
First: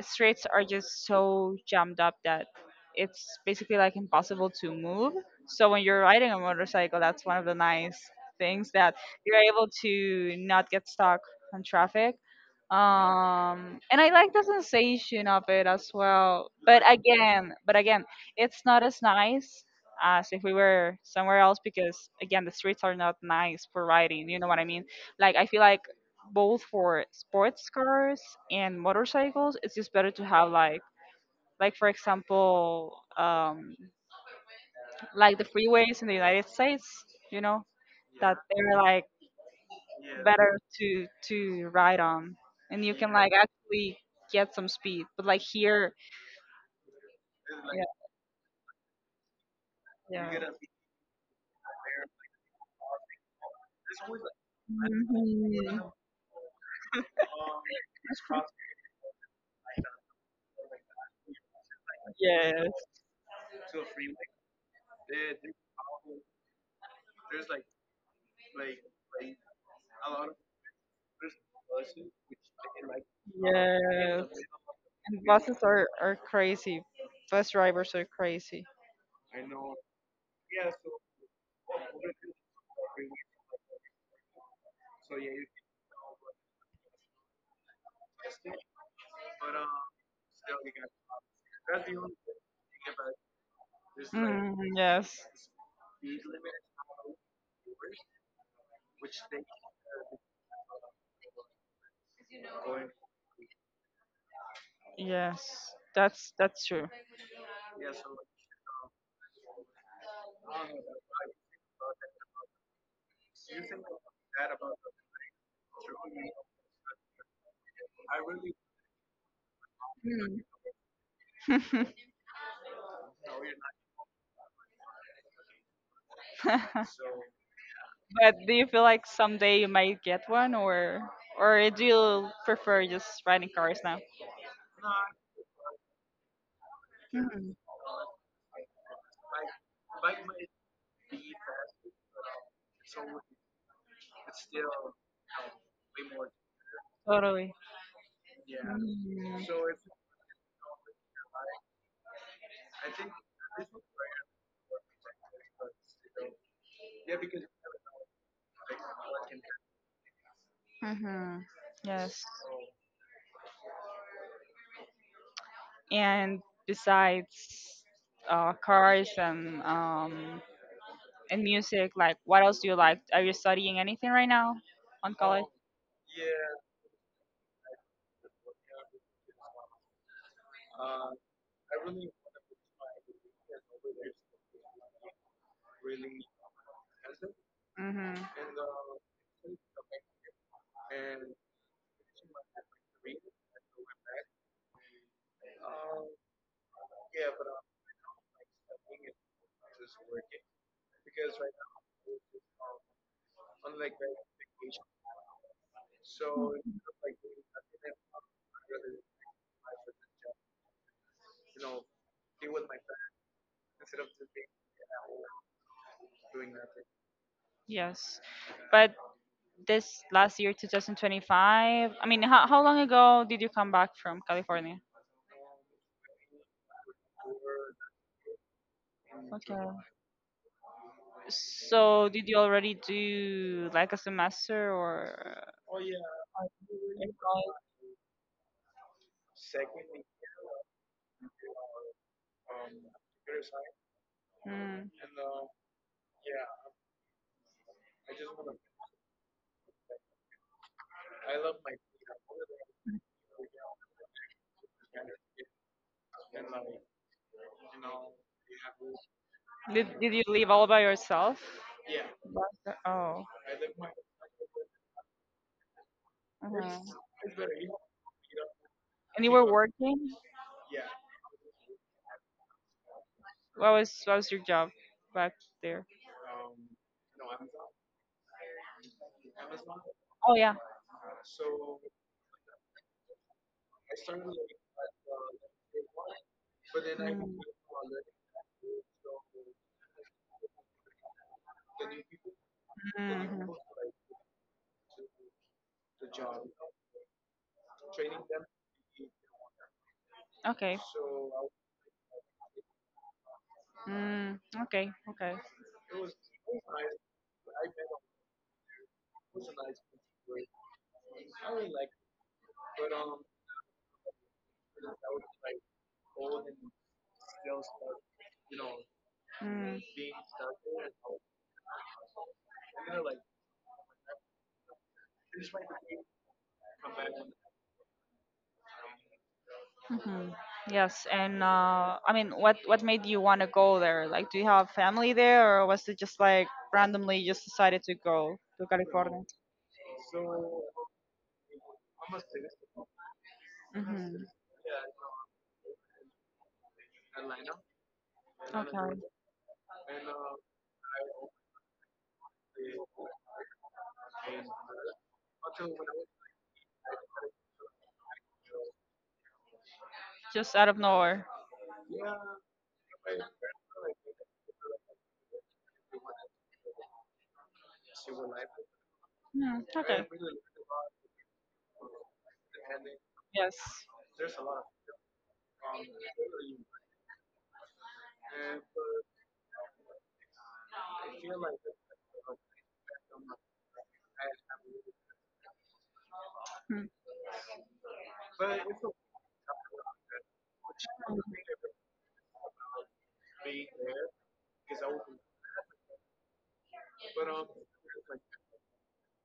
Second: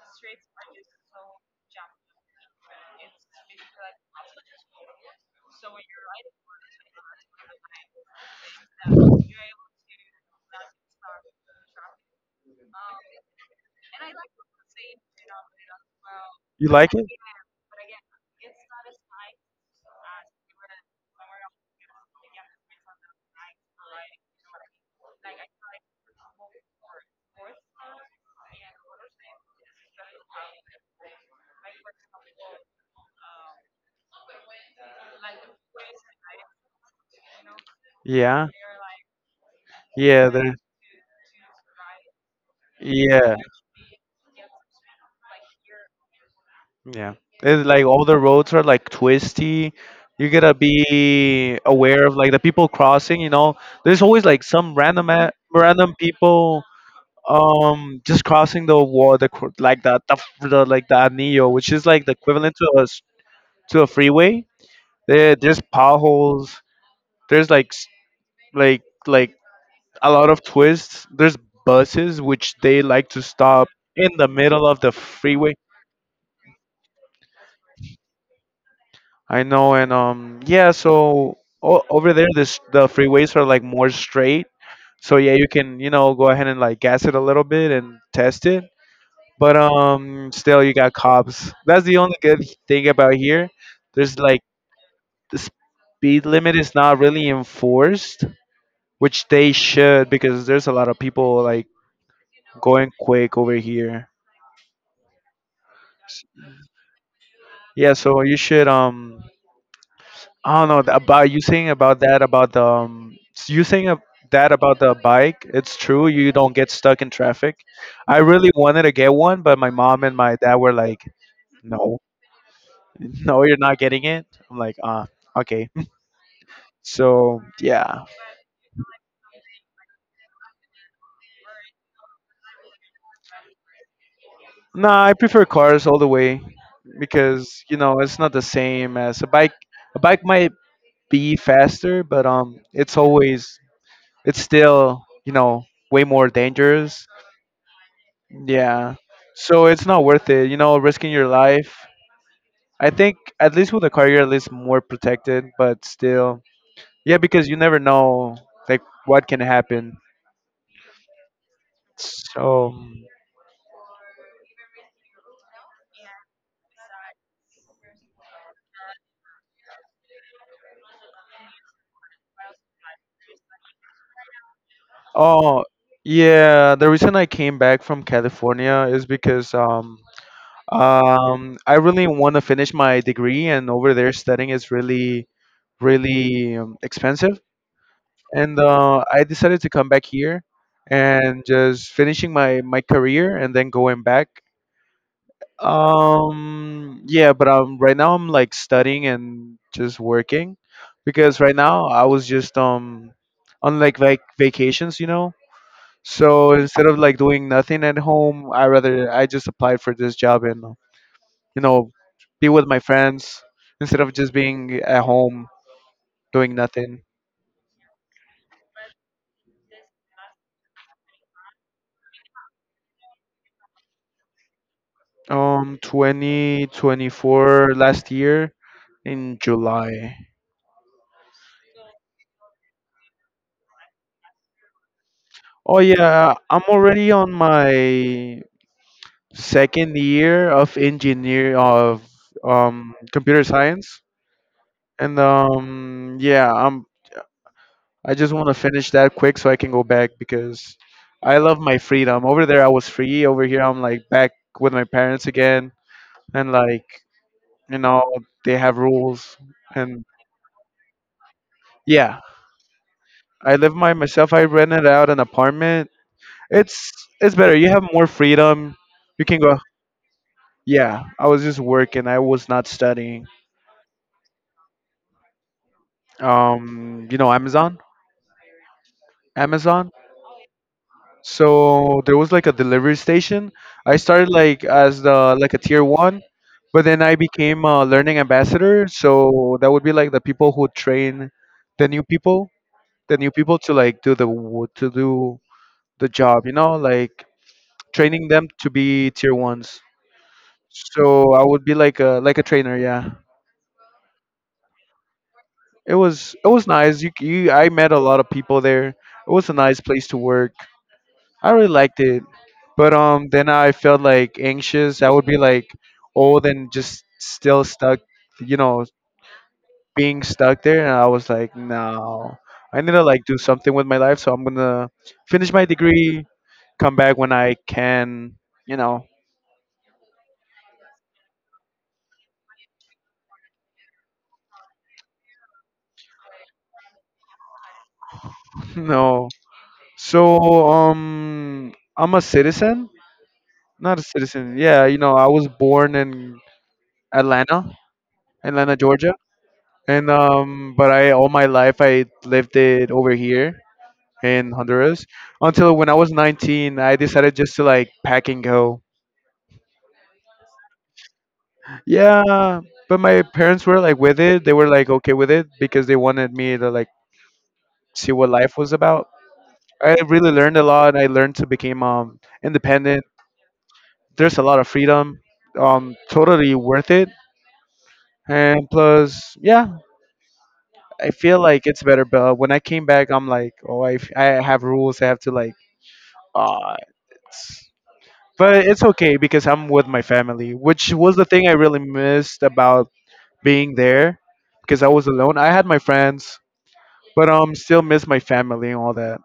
streets are just so jammed up that it's basically like impossible to move. So when you're riding a motorcycle, that's one of the nice things, that you're able to not get stuck on traffic. And I like the sensation of it as well. you But like it? again, it's not as nice as if we were somewhere else because again, the streets are not nice for riding. You know what I mean? Like I feel like both for sports cars and motorcycles, it's just better to have like for example, like the freeways in the United States, you know that Yeah, they're like yeah, the, better to ride on, and you can like yeah. actually get some speed. But like here, Yeah. It's like all the roads are like twisty. yeah, You yeah. gotta be aware of like the people crossing, you know. There's always like some Mhm. random people just crossing the wall the cr- like the like the anillo, which is like the equivalent Yes, to a freeway. There there's potholes. There's like like a lot of twists. There's buses which they like to stop in yes, the middle of the and freeway. buses are crazy. Bus drivers are crazy. I know, and yeah. So o over there, this the freeways are like more straight. So yeah, you can you know go ahead and like gas it a little bit and test it. But still you got cops. That's the only good thing about here. There's like Mm, yes. the speed limit is not really enforced, which they should because there's a lot of people like going quick over here. Yes, that's true. Yeah, so you should I don't know about you saying about that about the you saying that about the bike. It's true. You don't get stuck in traffic. I really wanted to get one, but my mom and my dad were like, Mm. "No, no, you're not getting it." I'm like, "Ah, okay." So yeah, But do you feel like someday you might get one, or do you prefer just riding cars now? nah, I prefer cars all the way Mhm. because you know it's not the same as a bike. A bike might be faster, but it's always it's still you know way more dangerous. Totally. Yeah. Mhm. So it's not worth it, you know, risking your life. I think at least with a car, you're at least more protected, but still, yeah, because you never know like what can happen. Mhm. Yes. Oh, So, And besides cars and music, like what else do you like? Are you studying anything right now on college? oh, yeah, the reason I came back from California is because I really want to finish my degree, and over there studying is really really expensive. Mm-hmm. And I decided to come back here and just finishing my my career and then going back. Yeah, but Right now I'm like studying and just working because right now I was just on like vacations, you know. So instead of like doing nothing at home, I just applied for this job and you know be with my friends instead of just being at home doing nothing. Yes. But this last year, 2025. I mean, how long ago did you come back from California? 2024 last year in Okay. July. So, did you already do like a semester or? Oh yeah, I'm already on my second year of engineer of computer science, Hmm. and I just want to finish that quick so I can go back because I love my freedom. Over there I was free, over here I'm like back with my parents again, and like you know they have rules, and Did you live all by yourself? yeah, Yes. Oh. I live by myself. I rented out an apartment. uh It's it's better. You have more freedom. You And you can were go. working? Yeah, I was just working. I was not studying. What was your job back there? You know, Amazon, Amazon. Oh yeah. So there was like a delivery station. I started like as the like a tier one, but then I Mm, became a learning ambassador. So that would be like the people who train the new people, the new mhm. people to like to do the job. You know, like training them to be tier ones. Okay. So I would be like a trainer. Yeah. Mm, okay. Okay. It was nice. You I met a lot of people there. It was a nice place to work. I really liked it. But then I felt like anxious. I would be like old and just still stuck, you know, Mm. being stuck there and I was like, "No. I need to like do something with my life, so I'm going to finish my degree, come back when I can, you know." Hmm. Yes, and I mean, what made you want to go there? Like, do you have family there, or was it just like randomly you just decided to go to California? No. So I'm a citizen, not a Hmm. citizen. Yeah, you know, I was born in Atlanta, Okay, Georgia. And but I all my life I lived it over here in Honduras until when I was 19, I decided just to like pack and go. just out of nowhere. Yeah, but my parents were like with it. They were like okay with it because they wanted me to like see what life was about. Hmm, I okay. really learned a lot. I learned to become independent. Yes. There's a lot of freedom. Totally worth it. And plus, yeah, I feel like it's better. But when I came back, I'm like, oh, I, I have rules. I have to like odds. Hmm. But it's okay because I'm with my family, which was the thing I really missed about being there because I was alone. I had my friends, but still miss my family and all that.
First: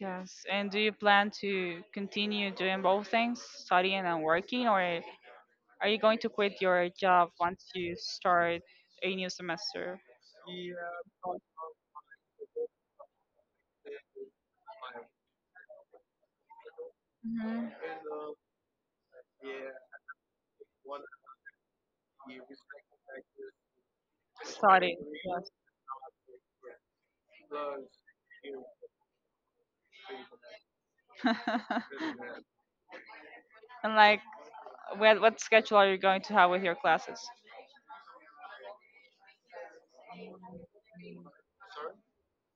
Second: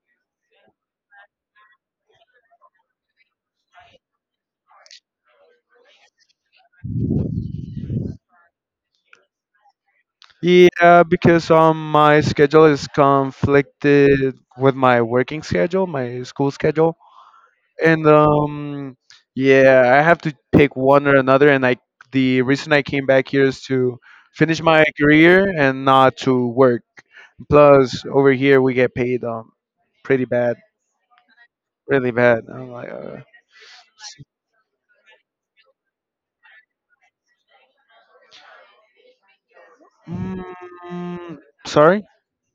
Yes. And do you plan to continue doing both things, studying and working, or are you going to quit your job once you start a new semester? Yeah, because my schedule is conflicted with my working schedule, my school schedule. And Hmm. Yeah, I have to pick one or another. And I, the reason I came back here is to finish my Studying. career and not to work. Plus, over here we get paid pretty bad, really bad. I'm like, And like what schedule are you going to have with your classes? mm, sorry.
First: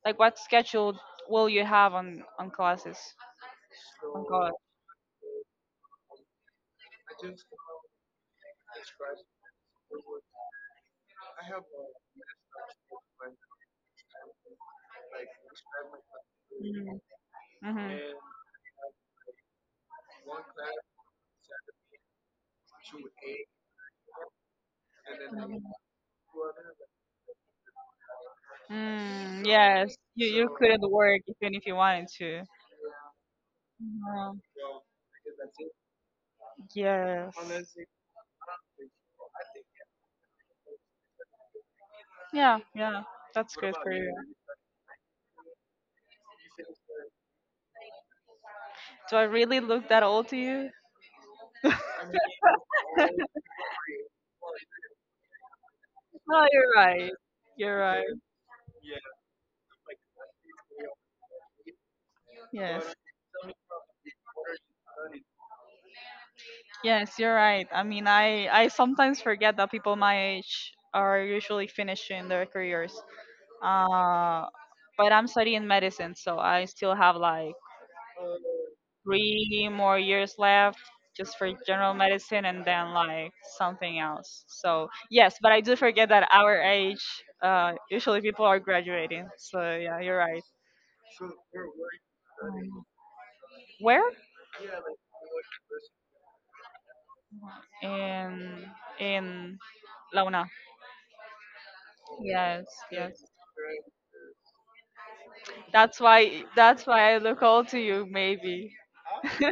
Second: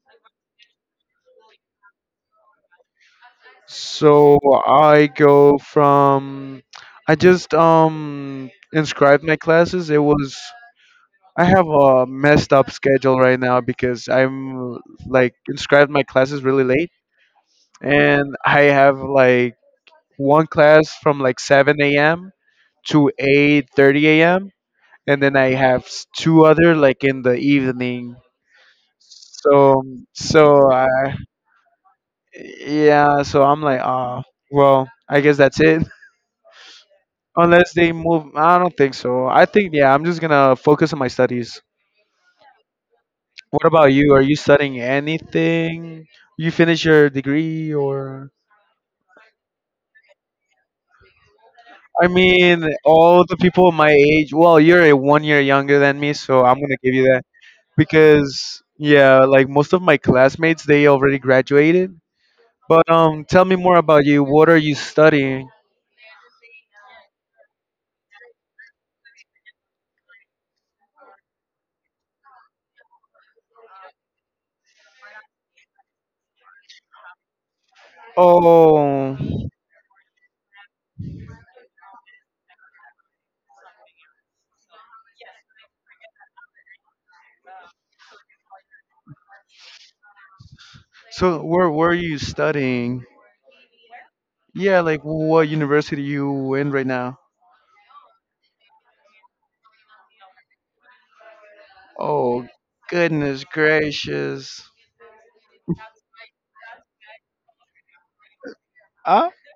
Like what schedule will you have on classes on So college? I go from, I just inscribed my classes. It was. I have a messed up schedule right now because I'm like inscribed my classes really late Mm-hmm. and I have like one class from like 7 a.m. to 8:30 a.m. and then I have two other like in the evening. Mm, So yes, you so I couldn't work even if you wanted to. yeah, so I'm like Mhm. well, I guess that's it. Yes. Unless they move, I don't think so. I think yeah, I'm just gonna focus on my studies. Yeah, yeah. That's What good about for you. you? Are you studying anything? You finish your degree or? Do I really look that old to you? I mean, all the people my age. Well, you're a 1 year younger than me, so No, I'm you're gonna give you right. that You're right. because yeah, like most of my classmates, they already graduated. But Yes. Tell me more about you. What are you studying? Yes, you're right. I mean, I sometimes forget that people my age are usually finishing their careers. Uh, but I'm studying medicine, so I still have like Oh, 3 more years left just for general medicine and then like something else. So yes, but I do forget that our age, usually people are graduating. So yeah, you're right. so where are you Um, studying? Where? Yeah, like what university you in right now? In in Launa. Oh, Yes, yes. goodness gracious. That's why I look old to you maybe. Huh?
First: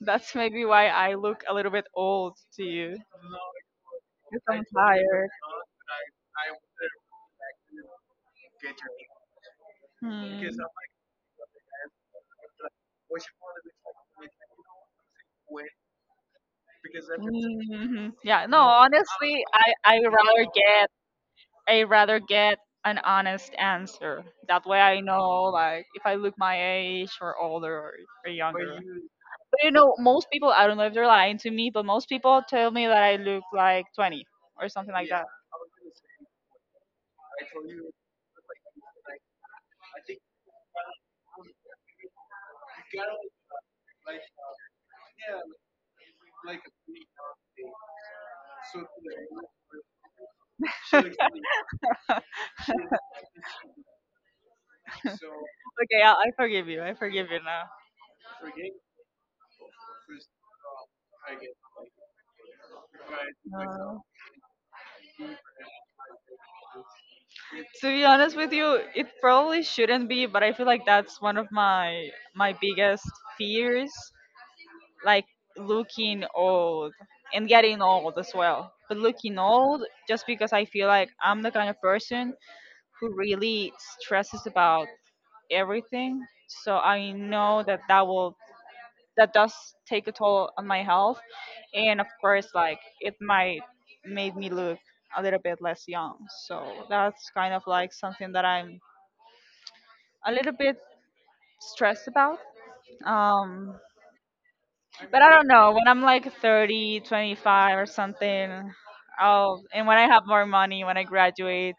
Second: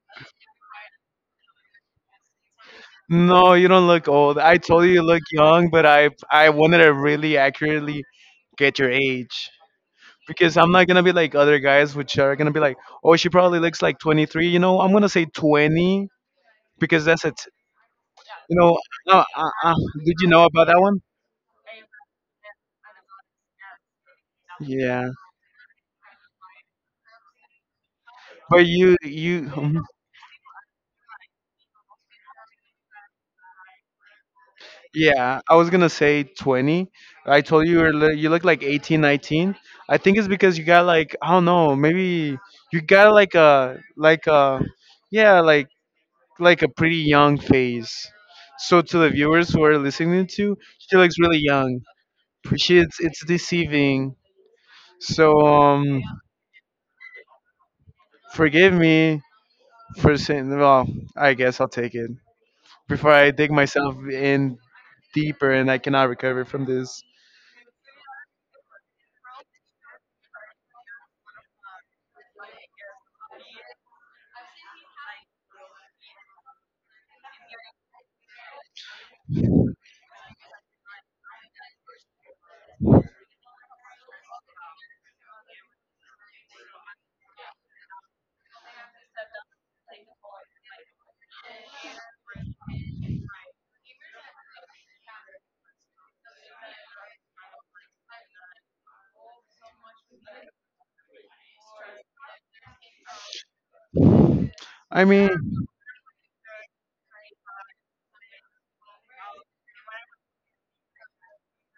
That's maybe why I look a little bit old to you. No, you don't look old. 'Cause I I'm told you you look tired. young, but I wanted to really accurately get your age. Because. Because Hmm. I'm not gonna be like other guys which are gonna be like, oh, she probably looks like 23. You know, I'm gonna say 20 because that's it. Mhm. Yeah, You no, know, uh, honestly, uh, uh, did you know about that one? I rather get an honest answer. That way I Yeah, know like if I look my age or older, or but but younger. you But mhm. Most people, I don't know if they're lying to me, but most people tell me that I look like 20 or something like that. Yeah, I was gonna say 20. I told you you were you look like 18, 19. I think it's because you got like I don't know, maybe you got like a yeah like a pretty young face. So to the viewers who are listening to, she looks really young. She's it's deceiving. So Okay, I forgive you. I forgive you now. forgive me for saying. Well, I guess I'll take it before I dig myself No. in deeper and I cannot recover from this. To be honest with you, it probably shouldn't be, but I feel like that's one of my biggest fears, like looking old and getting old as well. But looking old just because I feel like I'm the kind of person who really stresses about everything. So I know that that will that does take a toll on my health, and of course, like, it might make me look a little bit less young. So that's kind of like something that I'm a little bit stressed about. Um, I but I mean, don't know. When I'm like 30, 25 or something, and when I have more money, when I graduate,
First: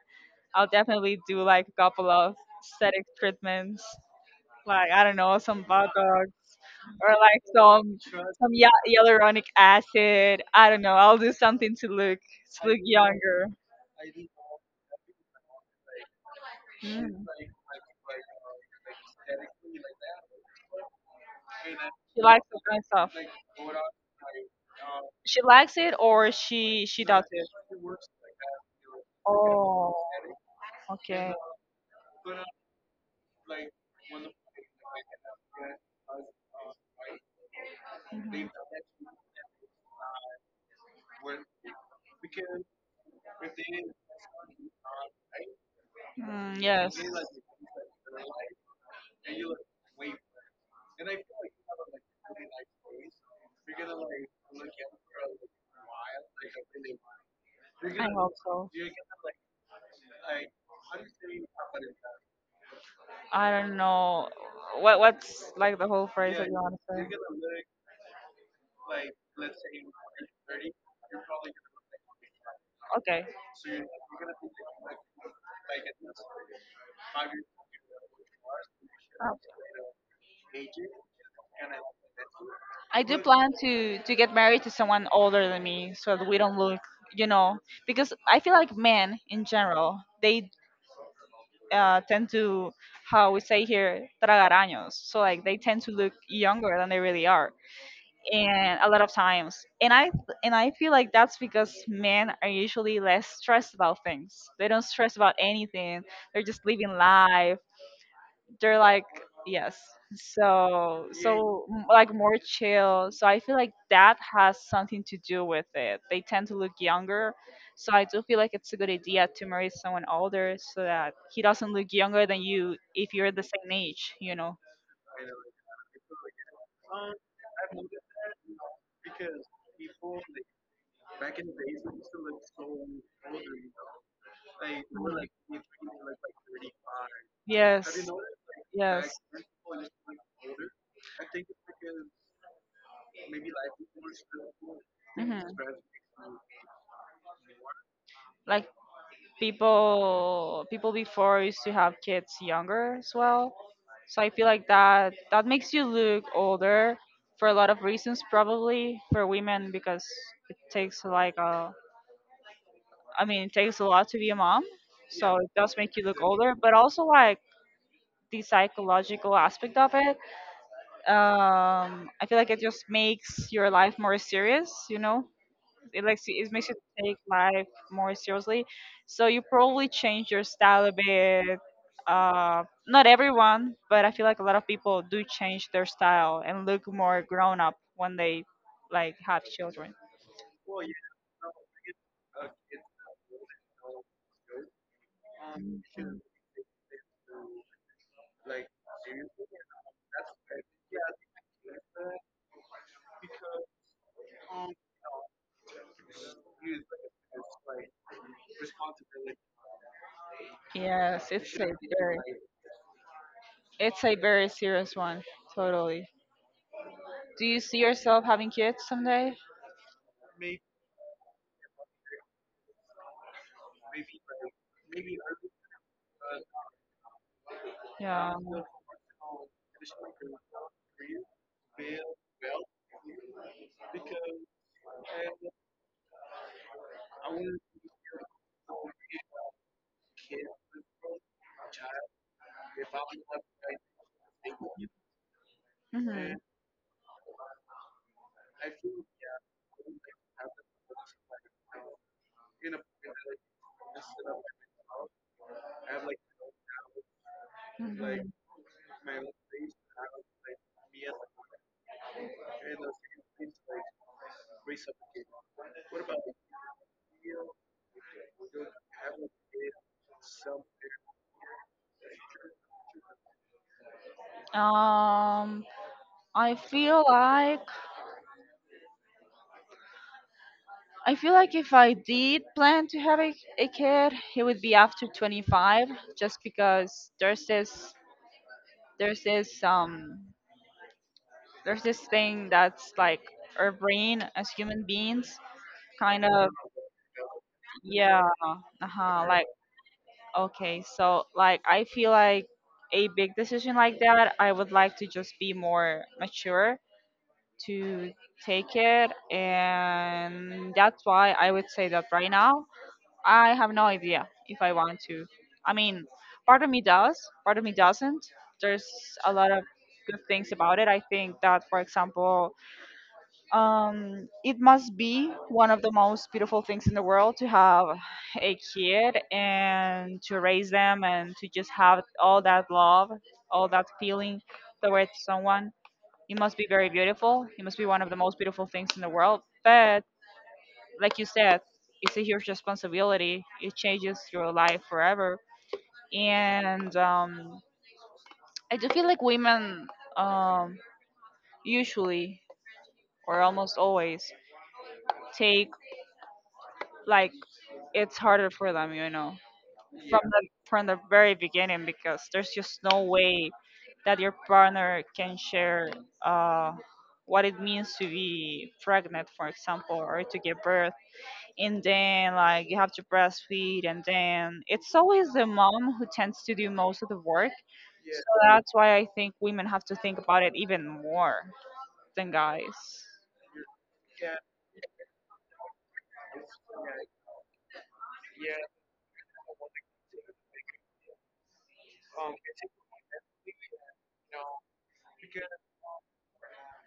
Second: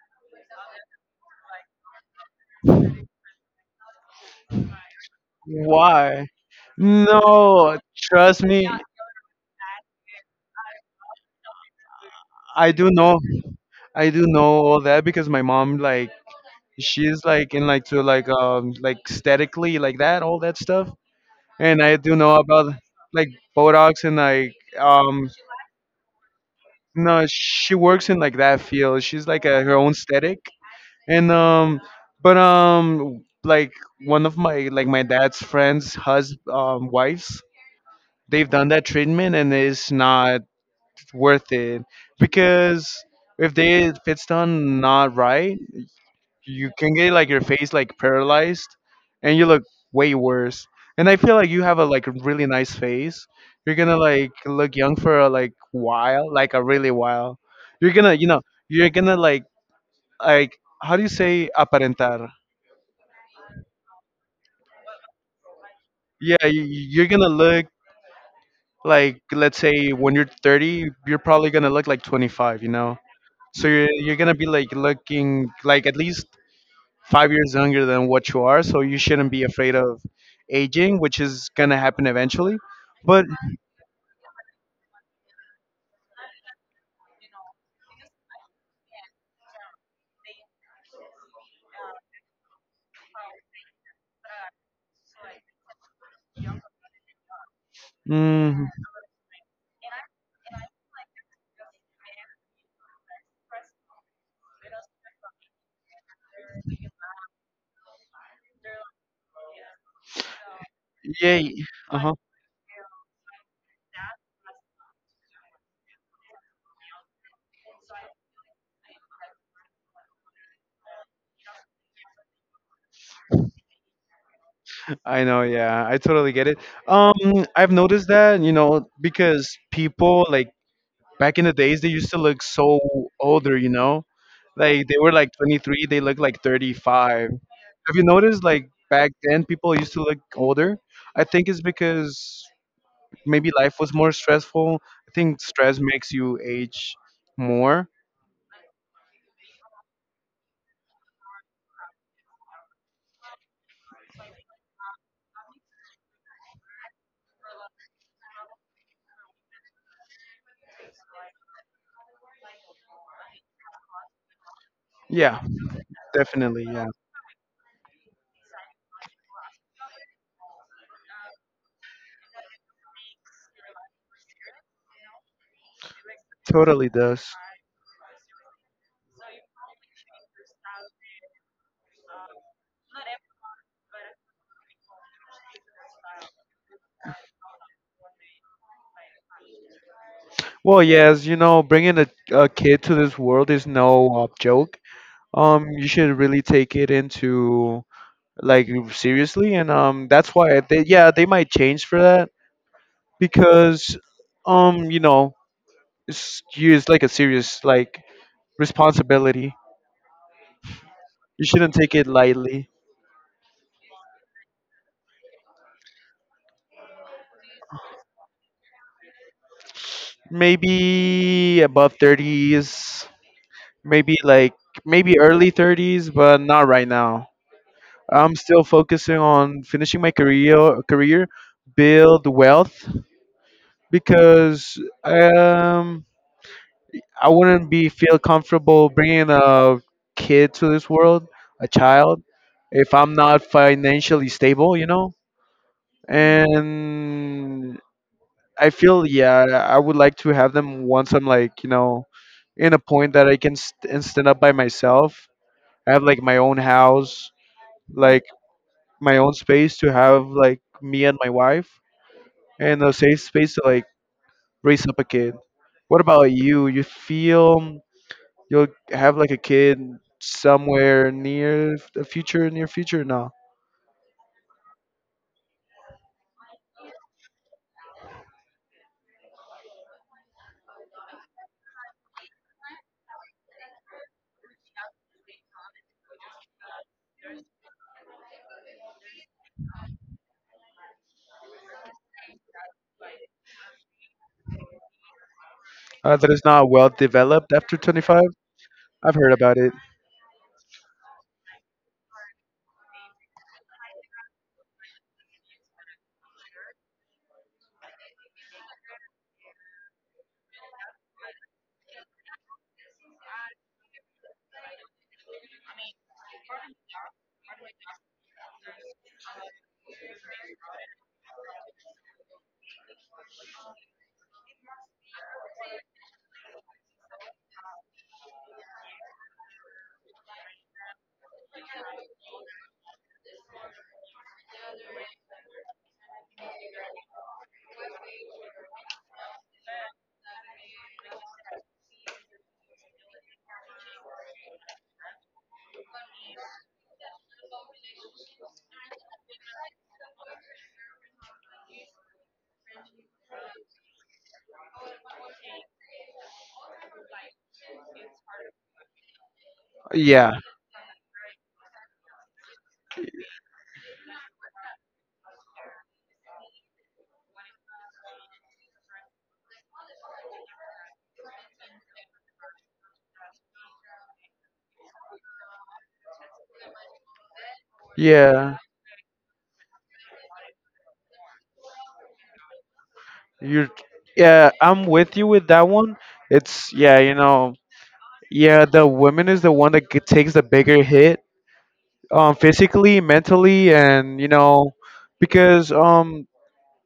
I'll definitely do like a couple of aesthetic treatments. Like, I don't know, some why? Botox, or like No, some trust some ya- me, hyaluronic acid. I don't know. I'll do something to look I do know. younger. I do know all that because my mom like she's Mm. like in like to like like aesthetically like that all that stuff, and I do She know likes that about kind of stuff. like Botox and like um She likes it, or she does no, it. she works in like that field. She's like a, her own Oh, aesthetic, and okay. But like one of my like my dad's friends' hus wives, Mhm. they've done that treatment and it's not worth it because if they if it's done not right, Mm, you can yes, get like your face like paralyzed and you look way worse. And I feel like you have a like really nice face, you're gonna like look young for a like while, like a really while. You're I gonna, you hope know, so. you're gonna like, how do you say aparentar? I don't know what's like the whole phrase Yeah, that you you, want you're to gonna look like, let's say when you're 30 you're probably gonna look like 25, you know? say. Okay. So you're gonna be like looking like at least 5 years younger than what you are, so you shouldn't Uh, be afraid of aging, which is gonna happen eventually. I do But plan to get married to someone older than me so that we don't look, you know, because I feel like men in general, they tend to, how we say here, tragar años, so like they tend to look younger than they really are, mm, and a lot of times, and I feel like that's because men are usually less stressed about things. They don't stress about anything. They're just living life, they're like, yes, so yeah, so m- uh like huh. more chill. So I feel like that has something to do with it. They tend to look younger. So I do feel like it's a good idea to marry someone older so that he doesn't look younger than you if you're the same age. I know, yeah, I totally get it. I've noticed that, you know, because people like back in the days they used to look so older, you know, like they were like Mhm. 23, they look like 35. Have you Yes, noticed like yes, back then people used to look older? I think it's because maybe life was more stressful. I think hmm stress makes you age more. like people before used to have kids younger as well. So I feel like that makes you look older for a lot of reasons, probably for women because it takes like a, I mean, it takes a lot to be a mom, so Yeah, it does make you look older. definitely. But Yeah, also like the psychological aspect of it, I feel like it just makes your life more serious, it like it makes you totally take does. life more seriously. So you probably change your style a bit. Not everyone, but I feel like a lot of people do change their style and look more grown up when they like have children. Well, yes, you know, bringing a kid to this world is no joke. You should really take it into like seriously, and that's why they, yeah, they might change for that because, you know, it's like a serious like responsibility. Yes, You it's a shouldn't take it very lightly. Serious one. Totally. Do you see yourself having kids someday? Maybe above 30s, maybe like maybe early 30s, but not right now. Yeah. I'm still focusing on finishing my career, build wealth because um I wouldn't be feel comfortable bringing a kid to this world, a child, if I'm not financially stable, you know. Mhm. And I feel yeah, I would like to have them once I'm like, you know, in a point that I can st- and stand up by myself. I have like my own house, like Mhm. my own space to have like me and my wife and a safe space to like raise up a kid. What about you? You feel you'll have like a kid somewhere near the future, near future? No, Um, I feel like I feel like if I did plan to have a kid, it would be after 25, just because there's this um there's this thing that's like our brain as human beings kind that is of not well developed after yeah, 25. I've uh-huh, heard like about it. okay, so like I feel like a big decision like that I would like to just be more mature to take it, and that's why I would say that right now I have no idea if I want to. I mean, part of me does, part of me doesn't. There's a lot of good things about it. I think that, for example, it must be one of the most beautiful things in the world to have a kid and to raise them and to just have all that love, all that feeling towards someone. It must be very beautiful. It must be one of the most beautiful things in the world. But like you said, it's a huge responsibility. It changes your life forever. And I do feel like women um, usually or almost always take like it's harder for them, you know, yeah, Yeah, from the very beginning because there's just no way that your partner can share uh, what it means to be pregnant, for example, or to give birth, and then like you have to breastfeed, and then it's always the mom who tends to do most of the work. So yeah. that's why I think women have to think about it even more than guys. You're, yeah, I'm with you with that one. It's, yeah, you know, yeah, the woman is the one that takes the bigger hit, physically, mentally, and, you know, because,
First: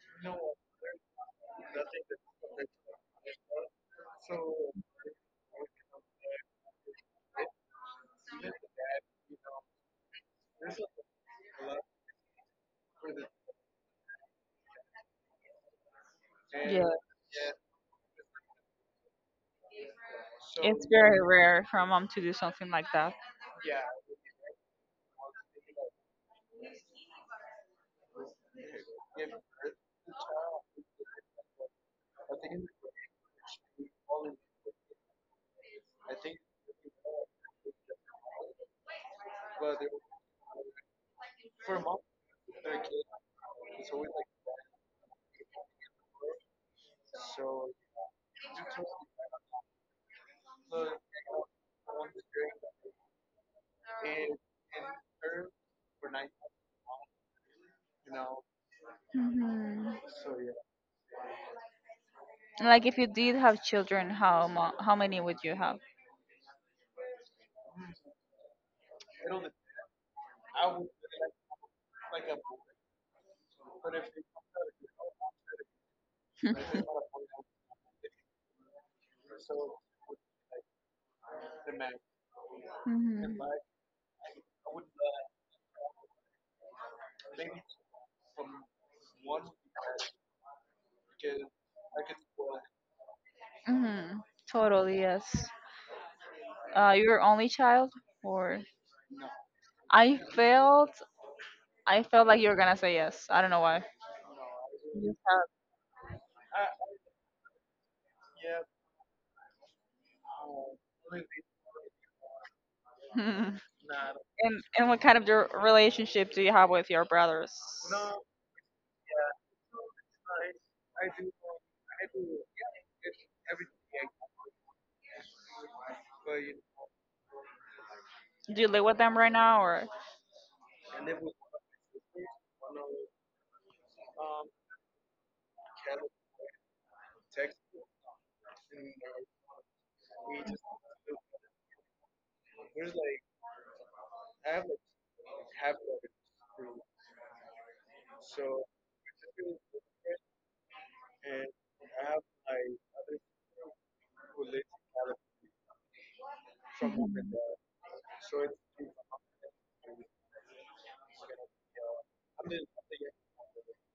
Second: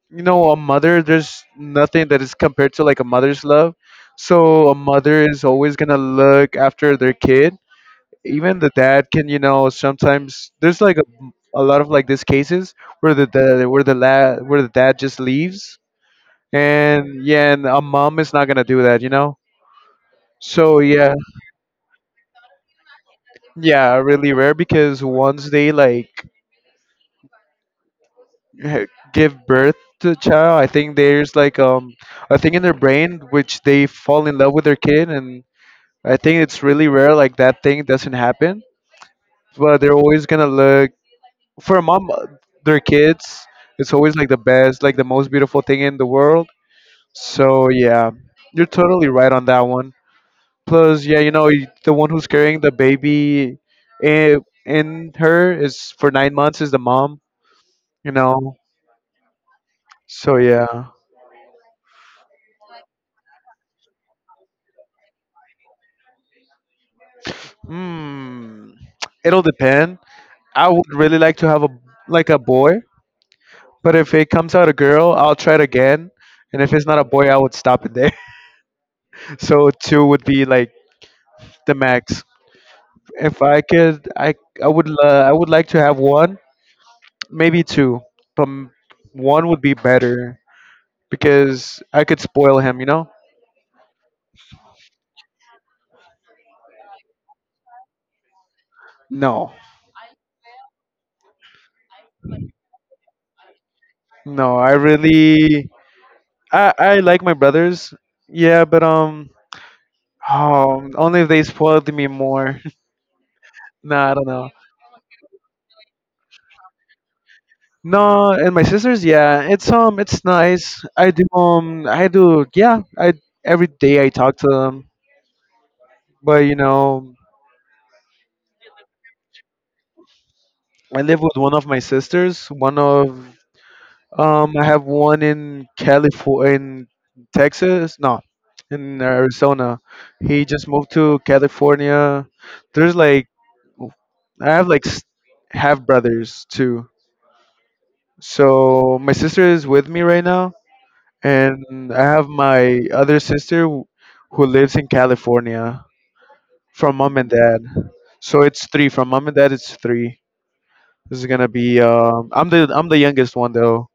you know, a mother, there's nothing that is compared to like a mother's love. So a mother is always gonna look after their kid. Even the dad can, you know, sometimes there's like a lot of like these cases where the dad just leaves. Yeah, And yeah, and a mom is not gonna do that, you know, so it's yeah. very rare for a mom to do something like that. Yeah, really rare because once they like give birth to a child I think there's like a thing in their brain which they fall in love with their kid. And I think it's really rare like that thing doesn't happen, but they're always gonna look for a mom their kids. It's always like the best, like the most beautiful thing in the world. So yeah, you're totally right on that one. Plus yeah, you know, the one who's carrying the baby in, in her is for 9 months is the mom, you know, Hmm. so yeah. Like, if you did have children, how many would you have? Hmm, it'll depend. I would really like to have a like a boy, but if it comes out a girl I'll try it again. And if it's not a boy I would stop it there. So two would be like the max. Hmm. If I could, I would I would like to have one, maybe two, but one would be better because I could spoil him, you know? Hmm. Totally, yes. Your only child, or No, I felt, I felt like you were gonna say yes. I don't know why. no, I You really I like my brothers, yeah, but oh, only if they spoiled me more. have. Nah, I don't know. And what kind of your relationship do you have with your brothers? No, and my sisters, yeah, it's nice. I do, yeah, I every day I talk to them, but you know, Do you live with them right now or? I live with one of my sisters, one of I have one in California, in Texas, no, in Arizona. He just moved to California. There's like, I have like half brothers too. So my sister is with me right now, and I have my other sister who lives in California from mom and Mhm. dad. So it's three from mom and dad. It's three. This is gonna be. I'm the youngest one though.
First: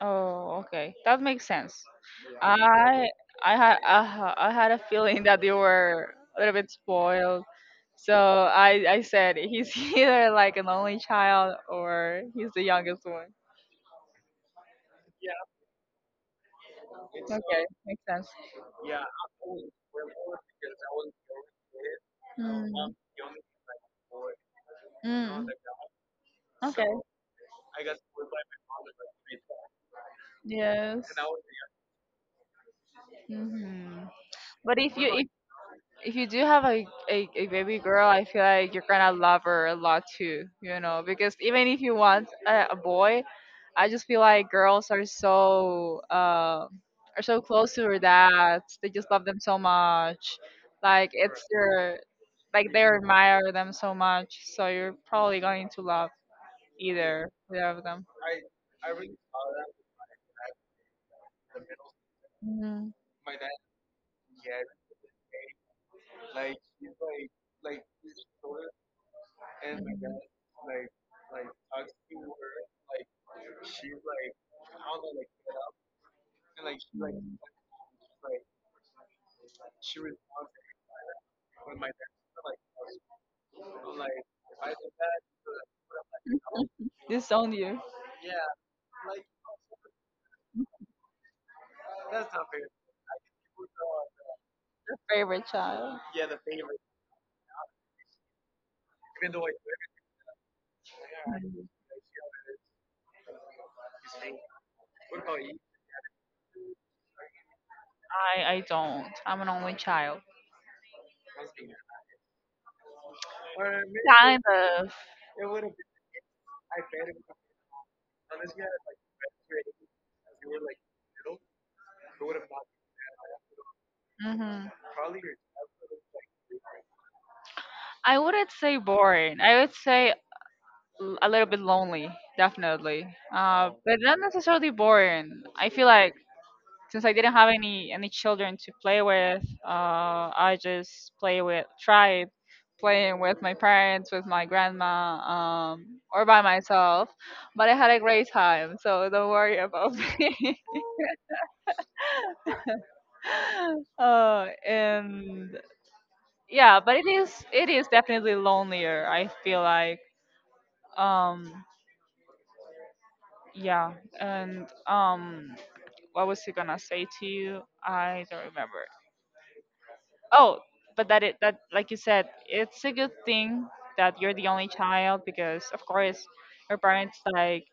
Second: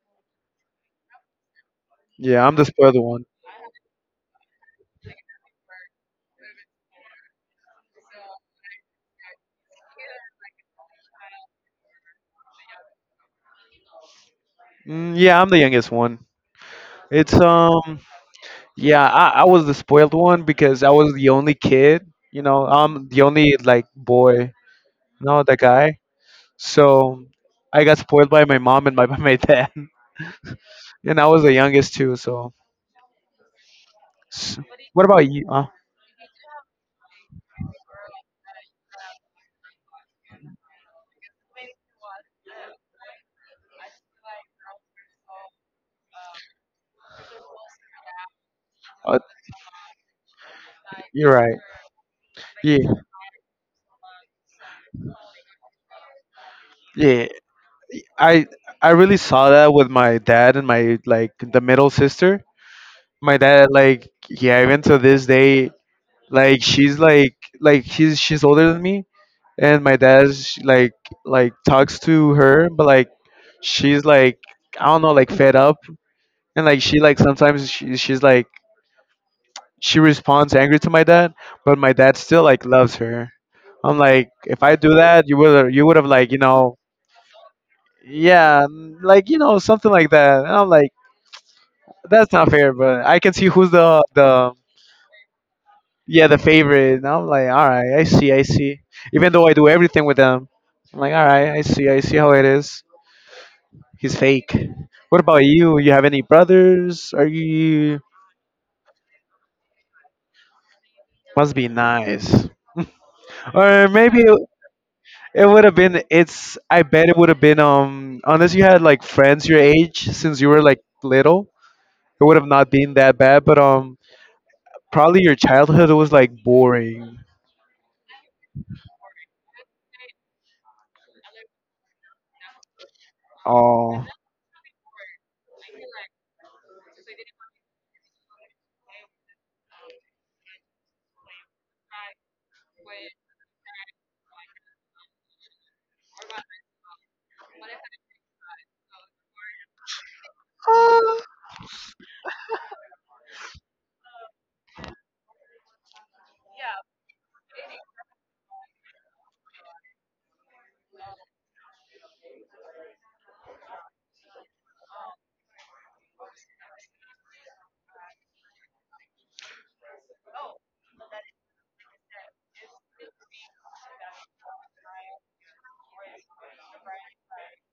Oh, okay, that makes sense. Yeah, I'm the spoiled I one. I had a feeling that you were a little bit spoiled, so I said he's either like an only child or he's the youngest one. Mm, yeah, I'm the youngest one. It's Okay, makes sense. yeah, I was the spoiled one because I was the only kid, you know, Mm, I'm the only like boy, no, know, mm, the guy. okay, So I got spoiled by my mom and my by my dad. yes. And I was the youngest too, so Hmm. S- But if what you, about you? If you do have a baby girl, I feel like you're gonna love her a lot too, you know, because even if you want a boy, I just feel like girls are so are so close to their dads. They just uh, love them so much. Like, you're it's right. their like, they Yeah. admire them so much. So you're probably going to love Yeah. either of them. I I really saw that with my dad and my like the middle sister. Mhm. My dad, like, yeah, even to this day like she's like like she's older than me, and my dad like talks to her, but like she's like, I don't know, like fed up. And like she like Mhm. sometimes she's like she responds angry to my dad, but my dad still like loves her. I'm like, if I do that, you would have like Disown you, yeah. Like, something like that, and I'm like, that's not fair. But I can see who's the your favorite child. yeah, the favorite. And I'm like, all right, I see, I see. Even though I do everything with them, I'm like, all right, I see, I see how it is. He's fake. What about you? You have any brothers? Are you I don't. I'm an only child. must be nice. Or maybe Kind of. it would have been, it's, I bet it would have been, unless you had like friends your age since you were like little, it would have not been that bad, but Hmm. probably your childhood was like boring. I wouldn't say boring. I would say a little bit lonely, definitely. But Oh. not necessarily boring. I feel like since I didn't have any children to play with, I just play with tried playing with my parents, with my grandma, or by myself. But I had a great time, so don't worry about me. And yeah, but it is definitely lonelier, I feel like. um yeah. and What was he gonna say to you? I don't remember. Oh, but that it, that like you said, it's a good thing that you're the only child, because of course your parents like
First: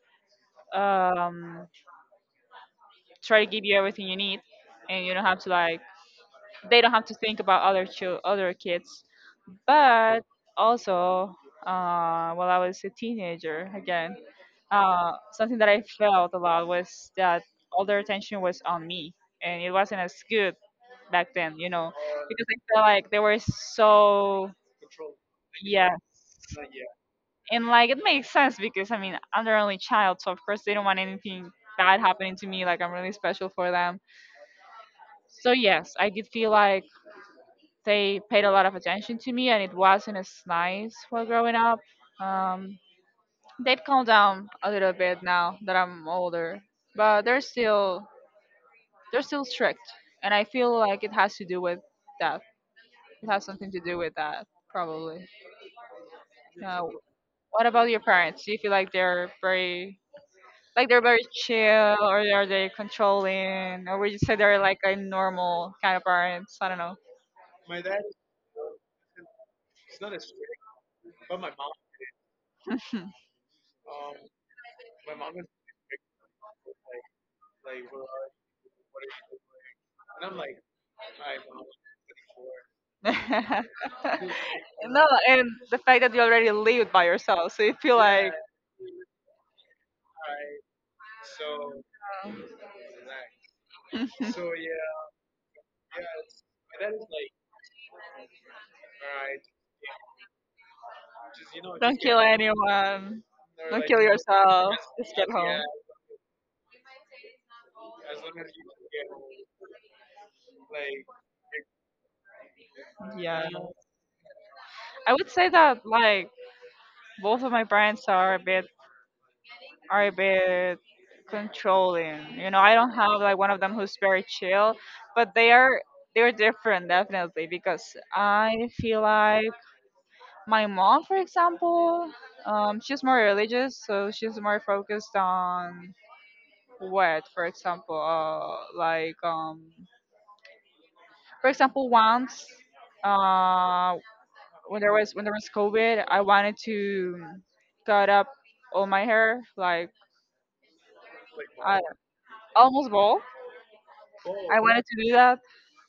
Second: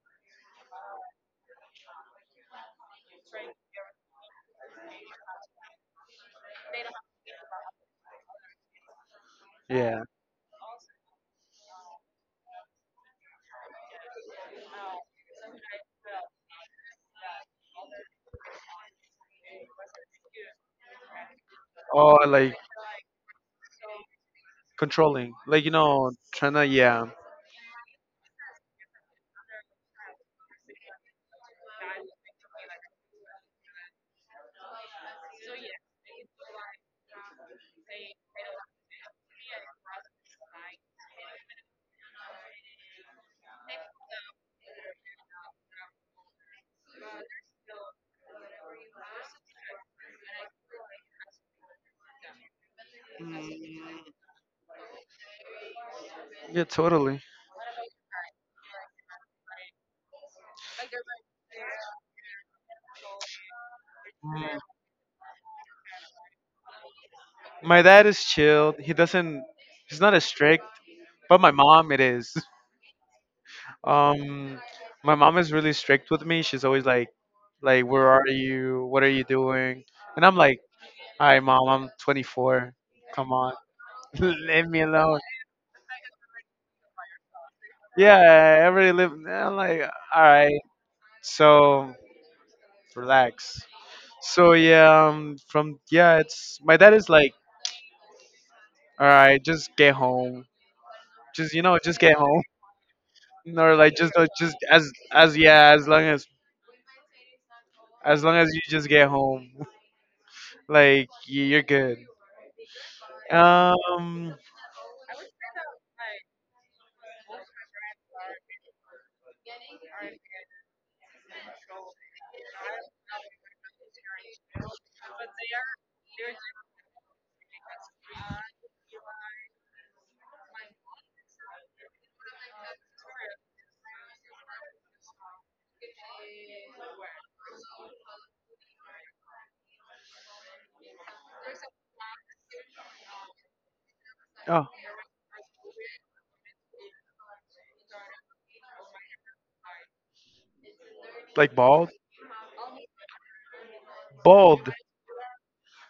um try to give you everything you need, and you don't have to like, they don't have to think about other other kids. Yeah. But also, while I was a teenager, again, something that I felt a lot was that all their attention was on me, and it wasn't as good back then, you know, Or because like I felt like they were so controlling, like, you yeah, know, trying to, yeah, and like it makes sense because I mean I'm their only child, so of course they don't want anything bad happening to me. Like, I'm really special for them. So yes, I did feel like they paid a lot of attention to me, and it wasn't as nice while growing up. Um, They've calmed down a little bit now that I'm older, but they're still strict, and I feel like it has to do with that. It has something to do with that, probably. yeah, Uh, totally. what about your parents? Do you feel like they're very chill, or are they controlling, or would you say Mm. they're like a normal kind of parents? I don't know. My dad is chilled. He doesn't. He's not as strict, but my mom it is. Um, my mom is really strict with me. She's always like, where are you? What are you doing? And I'm like, all right, mom, I'm 24. Come on. No, Leave me alone. and the fact that you already live by yourself, so you feel Yeah, like I already live. I'm like, all right. So relax. So yeah, from yeah, it's, my dad is like, all right, just get home. Just, you know, just don't get kill home. anyone. Or Don't like kill just yourself. as Just get as home. yeah, as long as long as you just get home, like you're good. Yeah. Um, I would say that like both of my brands are a bit controlling. You know, I don't have like one of them who's very chill, but they are, they're different definitely because I feel like my mom, for example, she's more religious, so she's more focused on what, for example, for example, once uh, Oh, when there was, when there was COVID, I wanted to cut up all my hair, like like I bald? almost bald. I Bald. wanted to do that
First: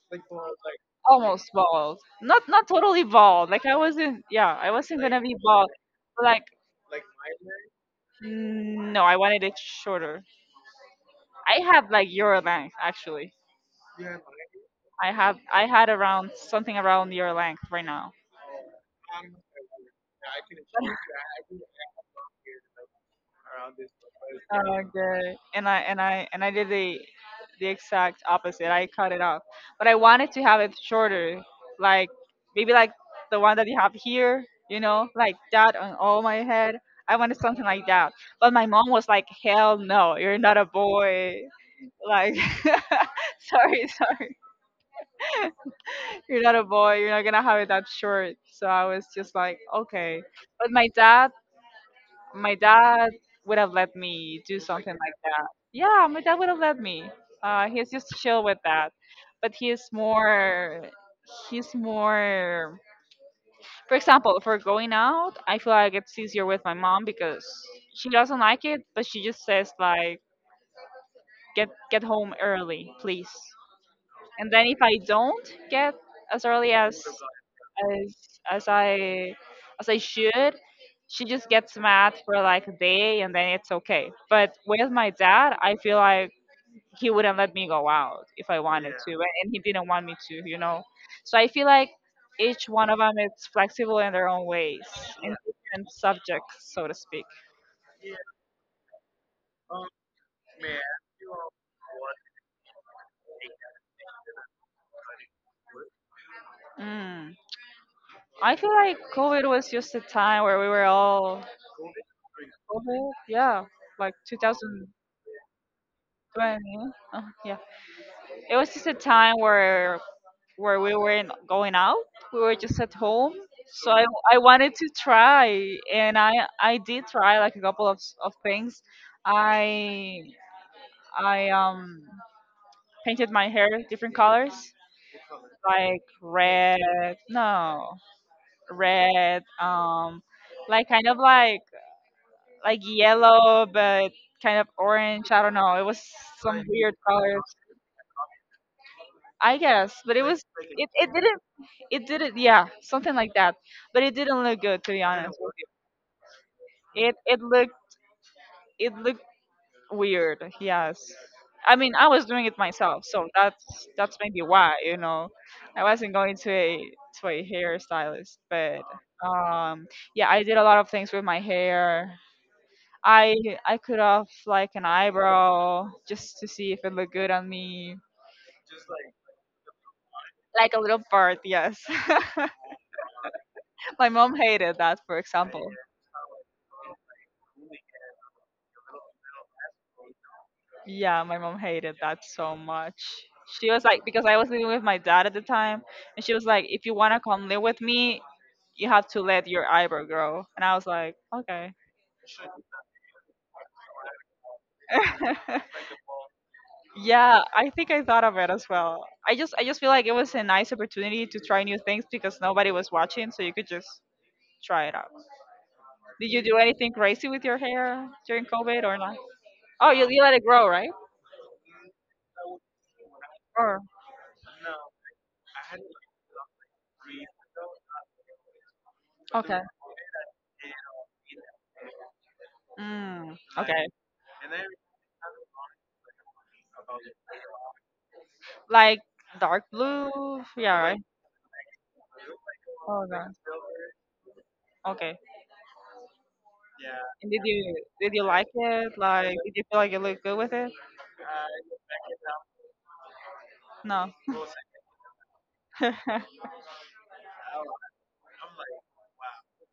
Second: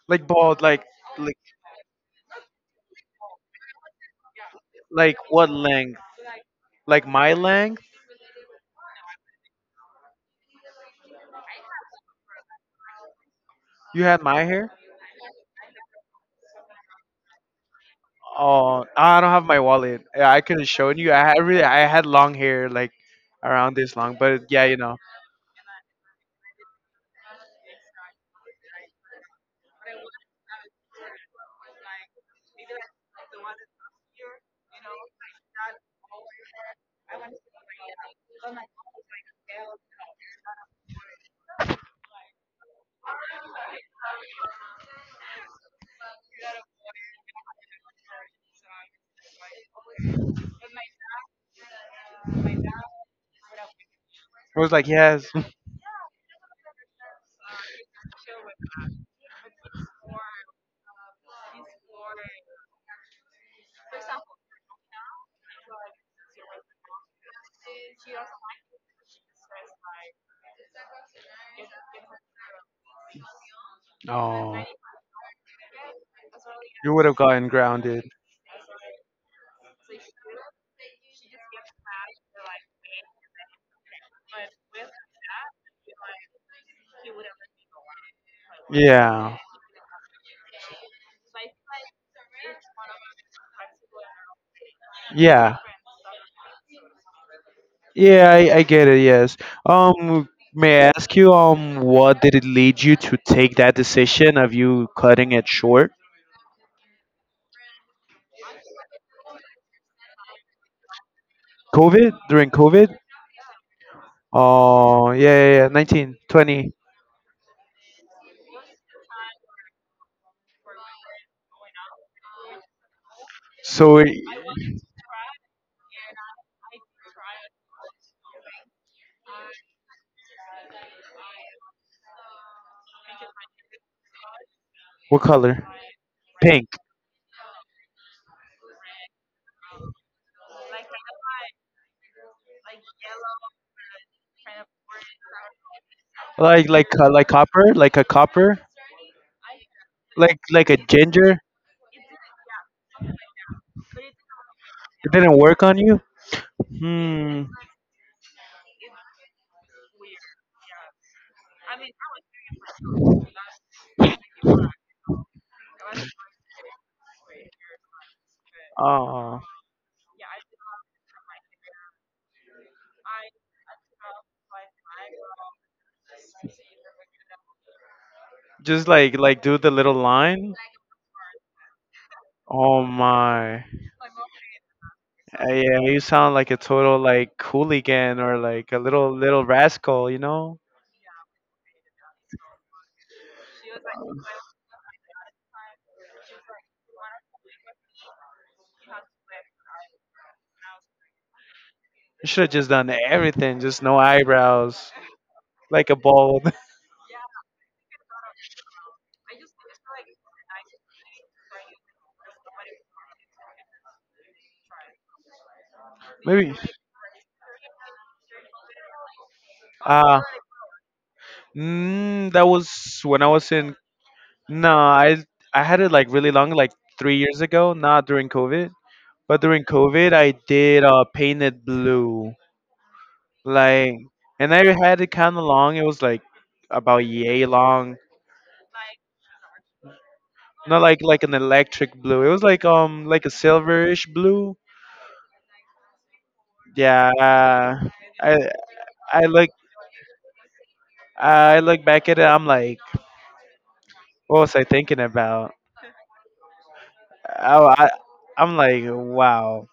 Like bald. Like almost bald, not not totally bald. Like, I wasn't, yeah, I wasn't like gonna be what bald. length? But like Like my length? no, I wanted it shorter. I had like your length actually. You had my hair? I had around something around your length right now. Oh, I don't have my wallet. Yeah, I could have shown you. I had really, I had long hair like around this long, but yeah, you Oh, know. good. And I did the exact opposite. I cut it off, but I wanted to have it shorter, like maybe like the one that you have here, you know, like that on all my head. I wanted something like that, but my mom was like, "Hell no, you're not a boy." Like, sorry, sorry, you're not a boy. You're not gonna have it that short. So I was just like, okay. But my dad would have let me do It was like something like yes. that. Yeah, my dad would have let me. He's just chill with that, but he's more. He's more. For example, for going out, I feel like it's easier with my mom because she doesn't like it, but she just says like, get home early, please." And Oh, then if I don't get as early you as would have gotten grounded. as as I as I should. She just gets mad for like a day and then it's okay. But with my dad, I feel like he wouldn't let me go out if I wanted yeah, to, Yeah. and he didn't want me to, you know. So I feel like each one of them is flexible in their own ways, in yeah, Yeah. different subjects, so to speak. Yeah, I get it, yes. May I ask you, what did it lead you to take that decision of you cutting it short? Mm. I feel like COVID was just a time where we were all COVID? During COVID? COVID, yeah, like Oh, yeah, 2020. yeah, yeah. 1920. Oh, yeah, it was just a time where we weren't going out. We were just at home. So So, I wanted to try, and I did try like a couple of things. I I painted my hair different colors, what color? like Pink. red, no, red, like kind of like yellow, but kind of orange. I don't know. It was some weird Like colors, copper, I guess. But it was like a It it ginger. didn't it didn't yeah something like that, but it didn't look good to be It honest. didn't work on you. It it Hmm. looked it looked weird. Yes, I mean I was doing it myself, so that's maybe why, you know, I wasn't going to a hairstylist, but Oh, um yeah, I did a lot of things with my hair. I I cut off like an eyebrow just to see if it looked good on me, just like do the little line. like a little part. Yes, Oh my. my mom hated that, for example. Yeah, you sound like a total like hooligan or like a little little rascal. You know, Yeah, my mom hated that so much. She was like, because I was living with my dad at the time, and she was like, if you wanna come live with me, you have to let your eyebrow grow. And I was like, okay. you should have just done everything. Just no eyebrows, like a bald. Yeah, I think I thought of it as well. I just feel like it was a nice opportunity to try new things because nobody was watching, so you could just try it out. Did you Maybe. do anything crazy with your hair during COVID or not? Oh, you Ah. let it grow, right? Mm, that was when I was in. Or No, I had it like really long, like 3 years ago. Not during COVID, but okay, during COVID, I did painted blue, mm, okay, like, and I had it kind of long. It was like about yay long, like dark blue, yeah, not right. like like an electric blue. It was Oh no. like a silverish blue. Okay. And did you Yeah, did you I like it? I Like, look did you feel like you looked good with it? I look back at it. I'm like, No. what was I thinking about? I I'm like, wow,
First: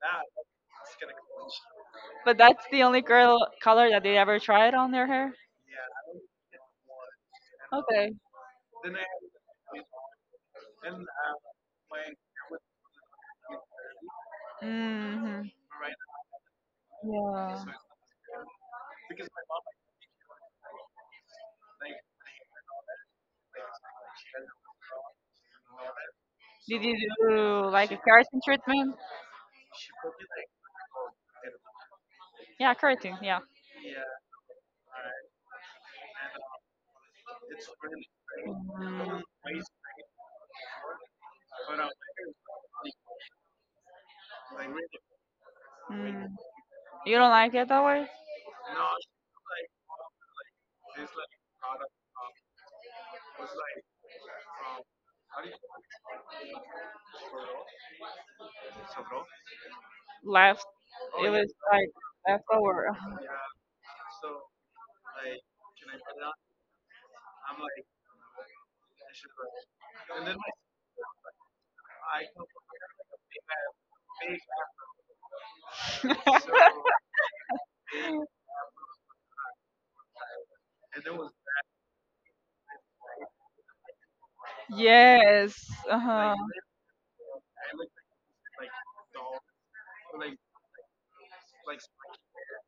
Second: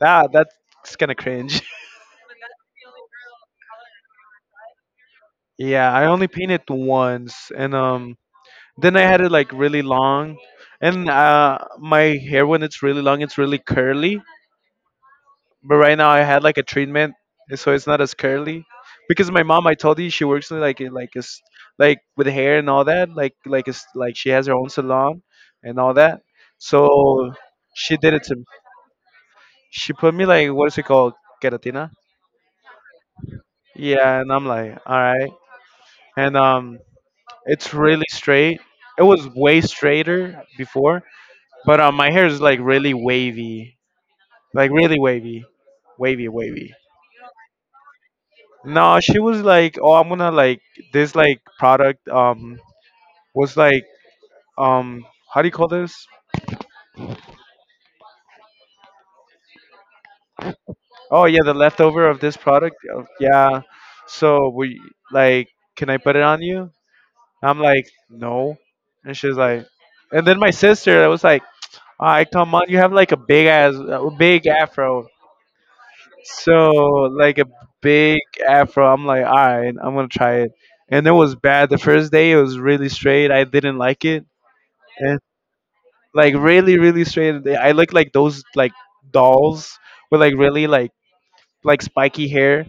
that that's kind of cringe. But that's the only girl color that they ever tried on their hair. Yeah, I only painted once, and Okay. Then I had it like really long, and my hair when it's really long, it's really curly. Hmm. But right now I had like a treatment, Yeah. so it's not as curly, because my mom, I told you, she works in like like is like with hair and all that, like is like she has her own salon and all that. Did you So do like she a did it to keratin me. treatment? She put me like, what is it called, keratina? Yeah, keratin. Yeah. Yeah, and I'm like, all right, and. It's really straight. It Mm, was way straighter before, but my hair is like really wavy, wavy, mm. wavy. You don't like it that way? No, she was like, oh, I'm gonna like this like product was like um, how do you call this? Left. Oh It yeah, the was like leftover of this product. leftover. Oh, yeah, so we like, can I put it on you? I'm like, no, and she's like, and then my sister, I was like, all right, come on, you have like a big ass, a big afro. So like a big afro. I'm like, all right, I'm gonna try it. And it was bad. The first day it was really straight. I didn't like it. And Yes. Uh like huh. really, really straight. I look like those like dolls with like really like spiky hair.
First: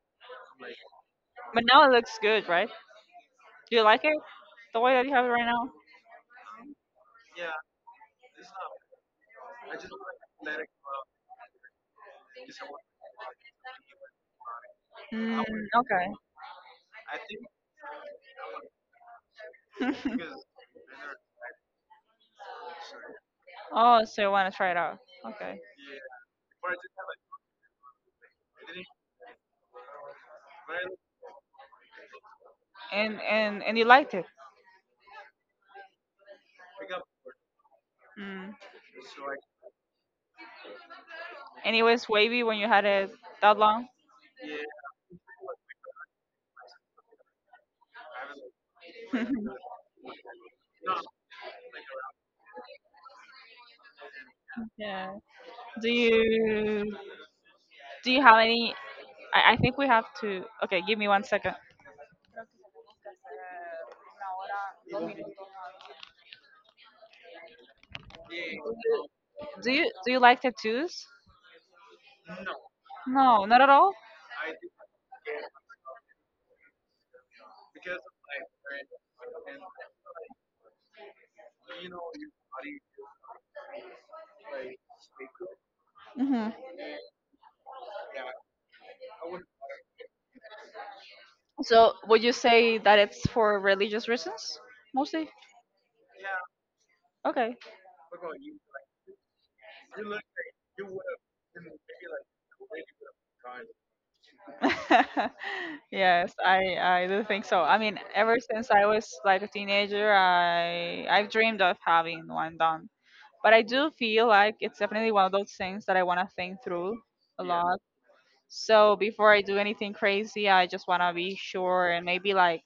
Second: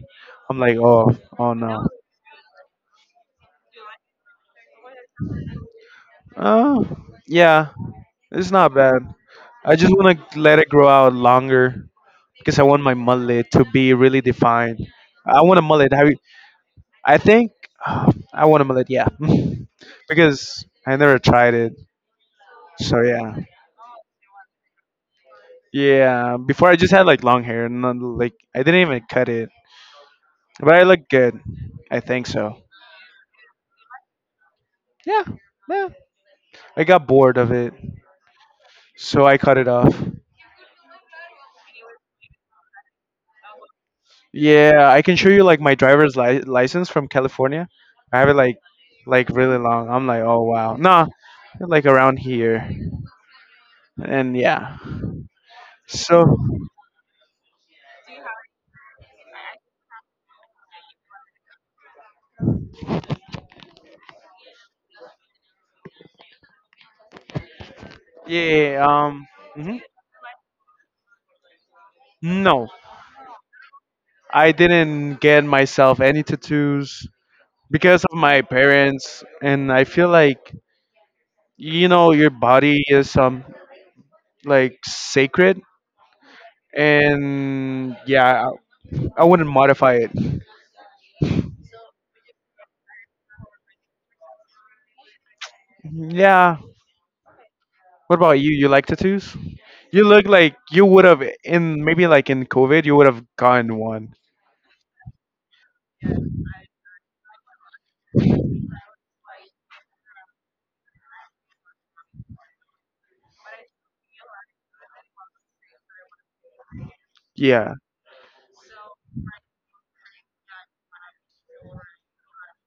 I'm like, oh, oh But now no. it looks good, right? Do you like it the way that you have it right now? Oh, yeah, it's not bad. I just want to let it grow out longer because I want my mullet to be really defined. I Mm, want a mullet. okay. Have you? I think I want a mullet, yeah, because I never tried it. So yeah, Oh, so you want to try it out? Okay. yeah. Before I just had like long hair, and not, like I didn't even cut it, but I look good. I think so. And you liked it. Yeah, yeah. I got bored of it, Mm. so I cut it off. And it was wavy when you had it that long. Yeah, I can show you like my driver's license from California. I have it like really long. I'm like, oh wow, nah, like around here, and yeah. Yeah. Do So you do you have any? I think we have to. Okay, give me 1 second. yeah, Do mhm. you do you like tattoos? No, No, not at all. I didn't get myself any tattoos because of my parents, and I feel like you know your body is like sacred, Hmm. and yeah, I wouldn't modify it. So would you say that it's for religious reasons mostly? Yeah. Okay. What about you? You like tattoos? You look like you would have in maybe like in COVID, you would have gotten one. Yes, I do think so. I mean, ever since I was like a teenager, I've dreamed of having one done. But I do feel like it's definitely one of those things that I want to think through a Yeah. lot. So before I do anything crazy, I just want to be sure and maybe like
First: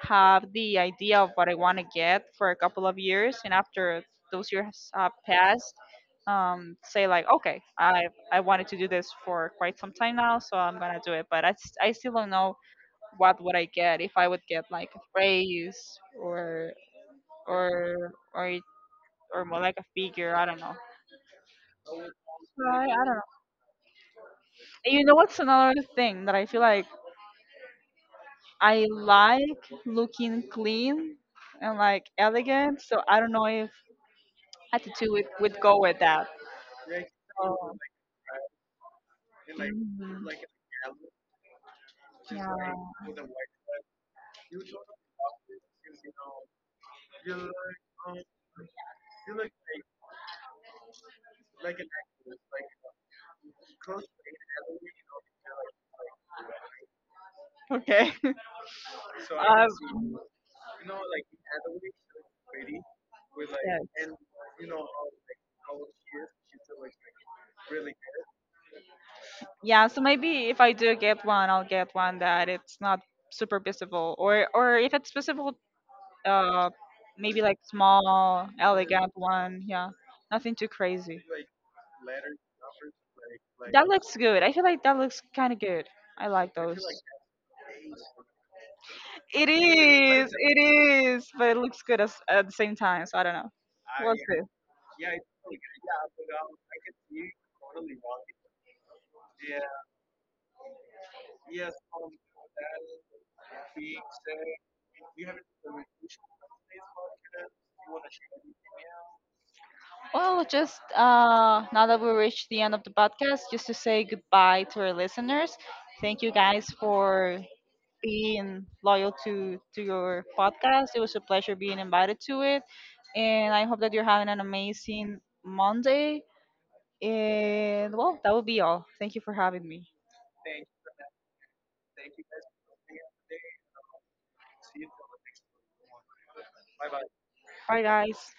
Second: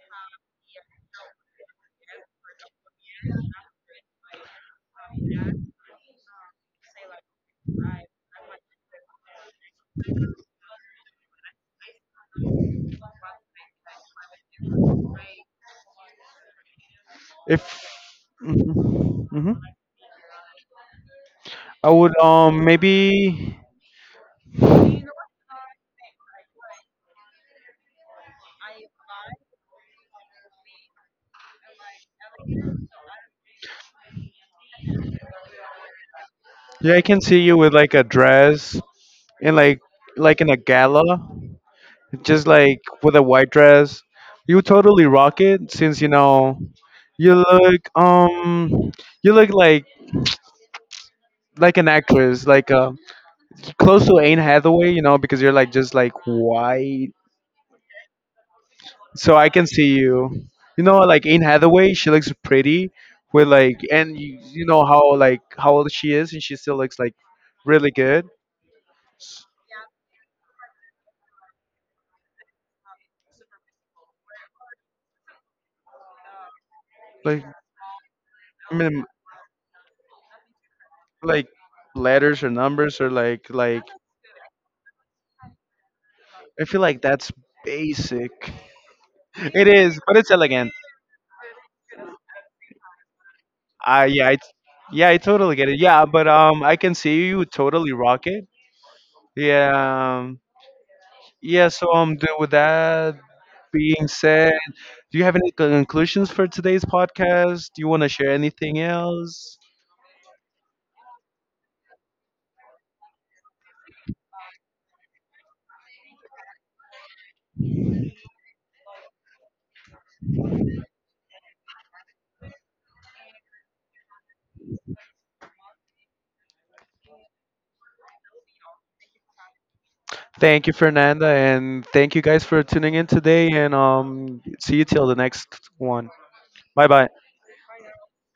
have the idea of what I want to get for a couple of years, and after those years have passed, say like, okay, I wanted to do this for quite some time now, so I'm gonna do it. But I still don't know what would I get if I would get like a raise or If. or or or Hmm. more like a figure. I don't know. I would So I don't know. maybe And you know what's another thing that I feel like I like looking clean and like elegant. So I don't know if attitude would go with that. yeah, I can see you So, with like a dress and mhm. like in a gala, just Yeah. like with a white dress. You totally rock it since, you know, you look um you look like an actress like close to Anne Hathaway, you know, because you're like just like white. Okay. So I can see Um, you, you know, like Anne Hathaway, she looks pretty with yes. like, and you know how like how old she is, and she still looks like really good, Yeah. So maybe if I do get one, I'll get one that it's not super visible, or if it's visible, uh, maybe like, like small, I mean, elegant one. Yeah. Nothing too crazy. like letters or numbers or like That looks good. I feel like that looks kind of good. I like I those. feel like that's basic. It It is, but is. it's It elegant. is. But it looks good as, at the same time. So I don't know. I What's yeah, I, this? yeah, I totally get it. Yeah, but I can see you totally rock it. Yeah, yeah. So with that being said, do you have any conclusions for today's podcast? Do you want to share anything else? Well, just now that we reached the end of the podcast, just to say goodbye to our listeners. Thank you guys for being loyal to your podcast. It was a pleasure being invited to it, and I hope that you're having an amazing Monday. And well, that will be all. Thank you for having me. Thank you, Fernanda, and thank you guys for tuning in today. And see you till the next one. Bye bye. Bye, guys.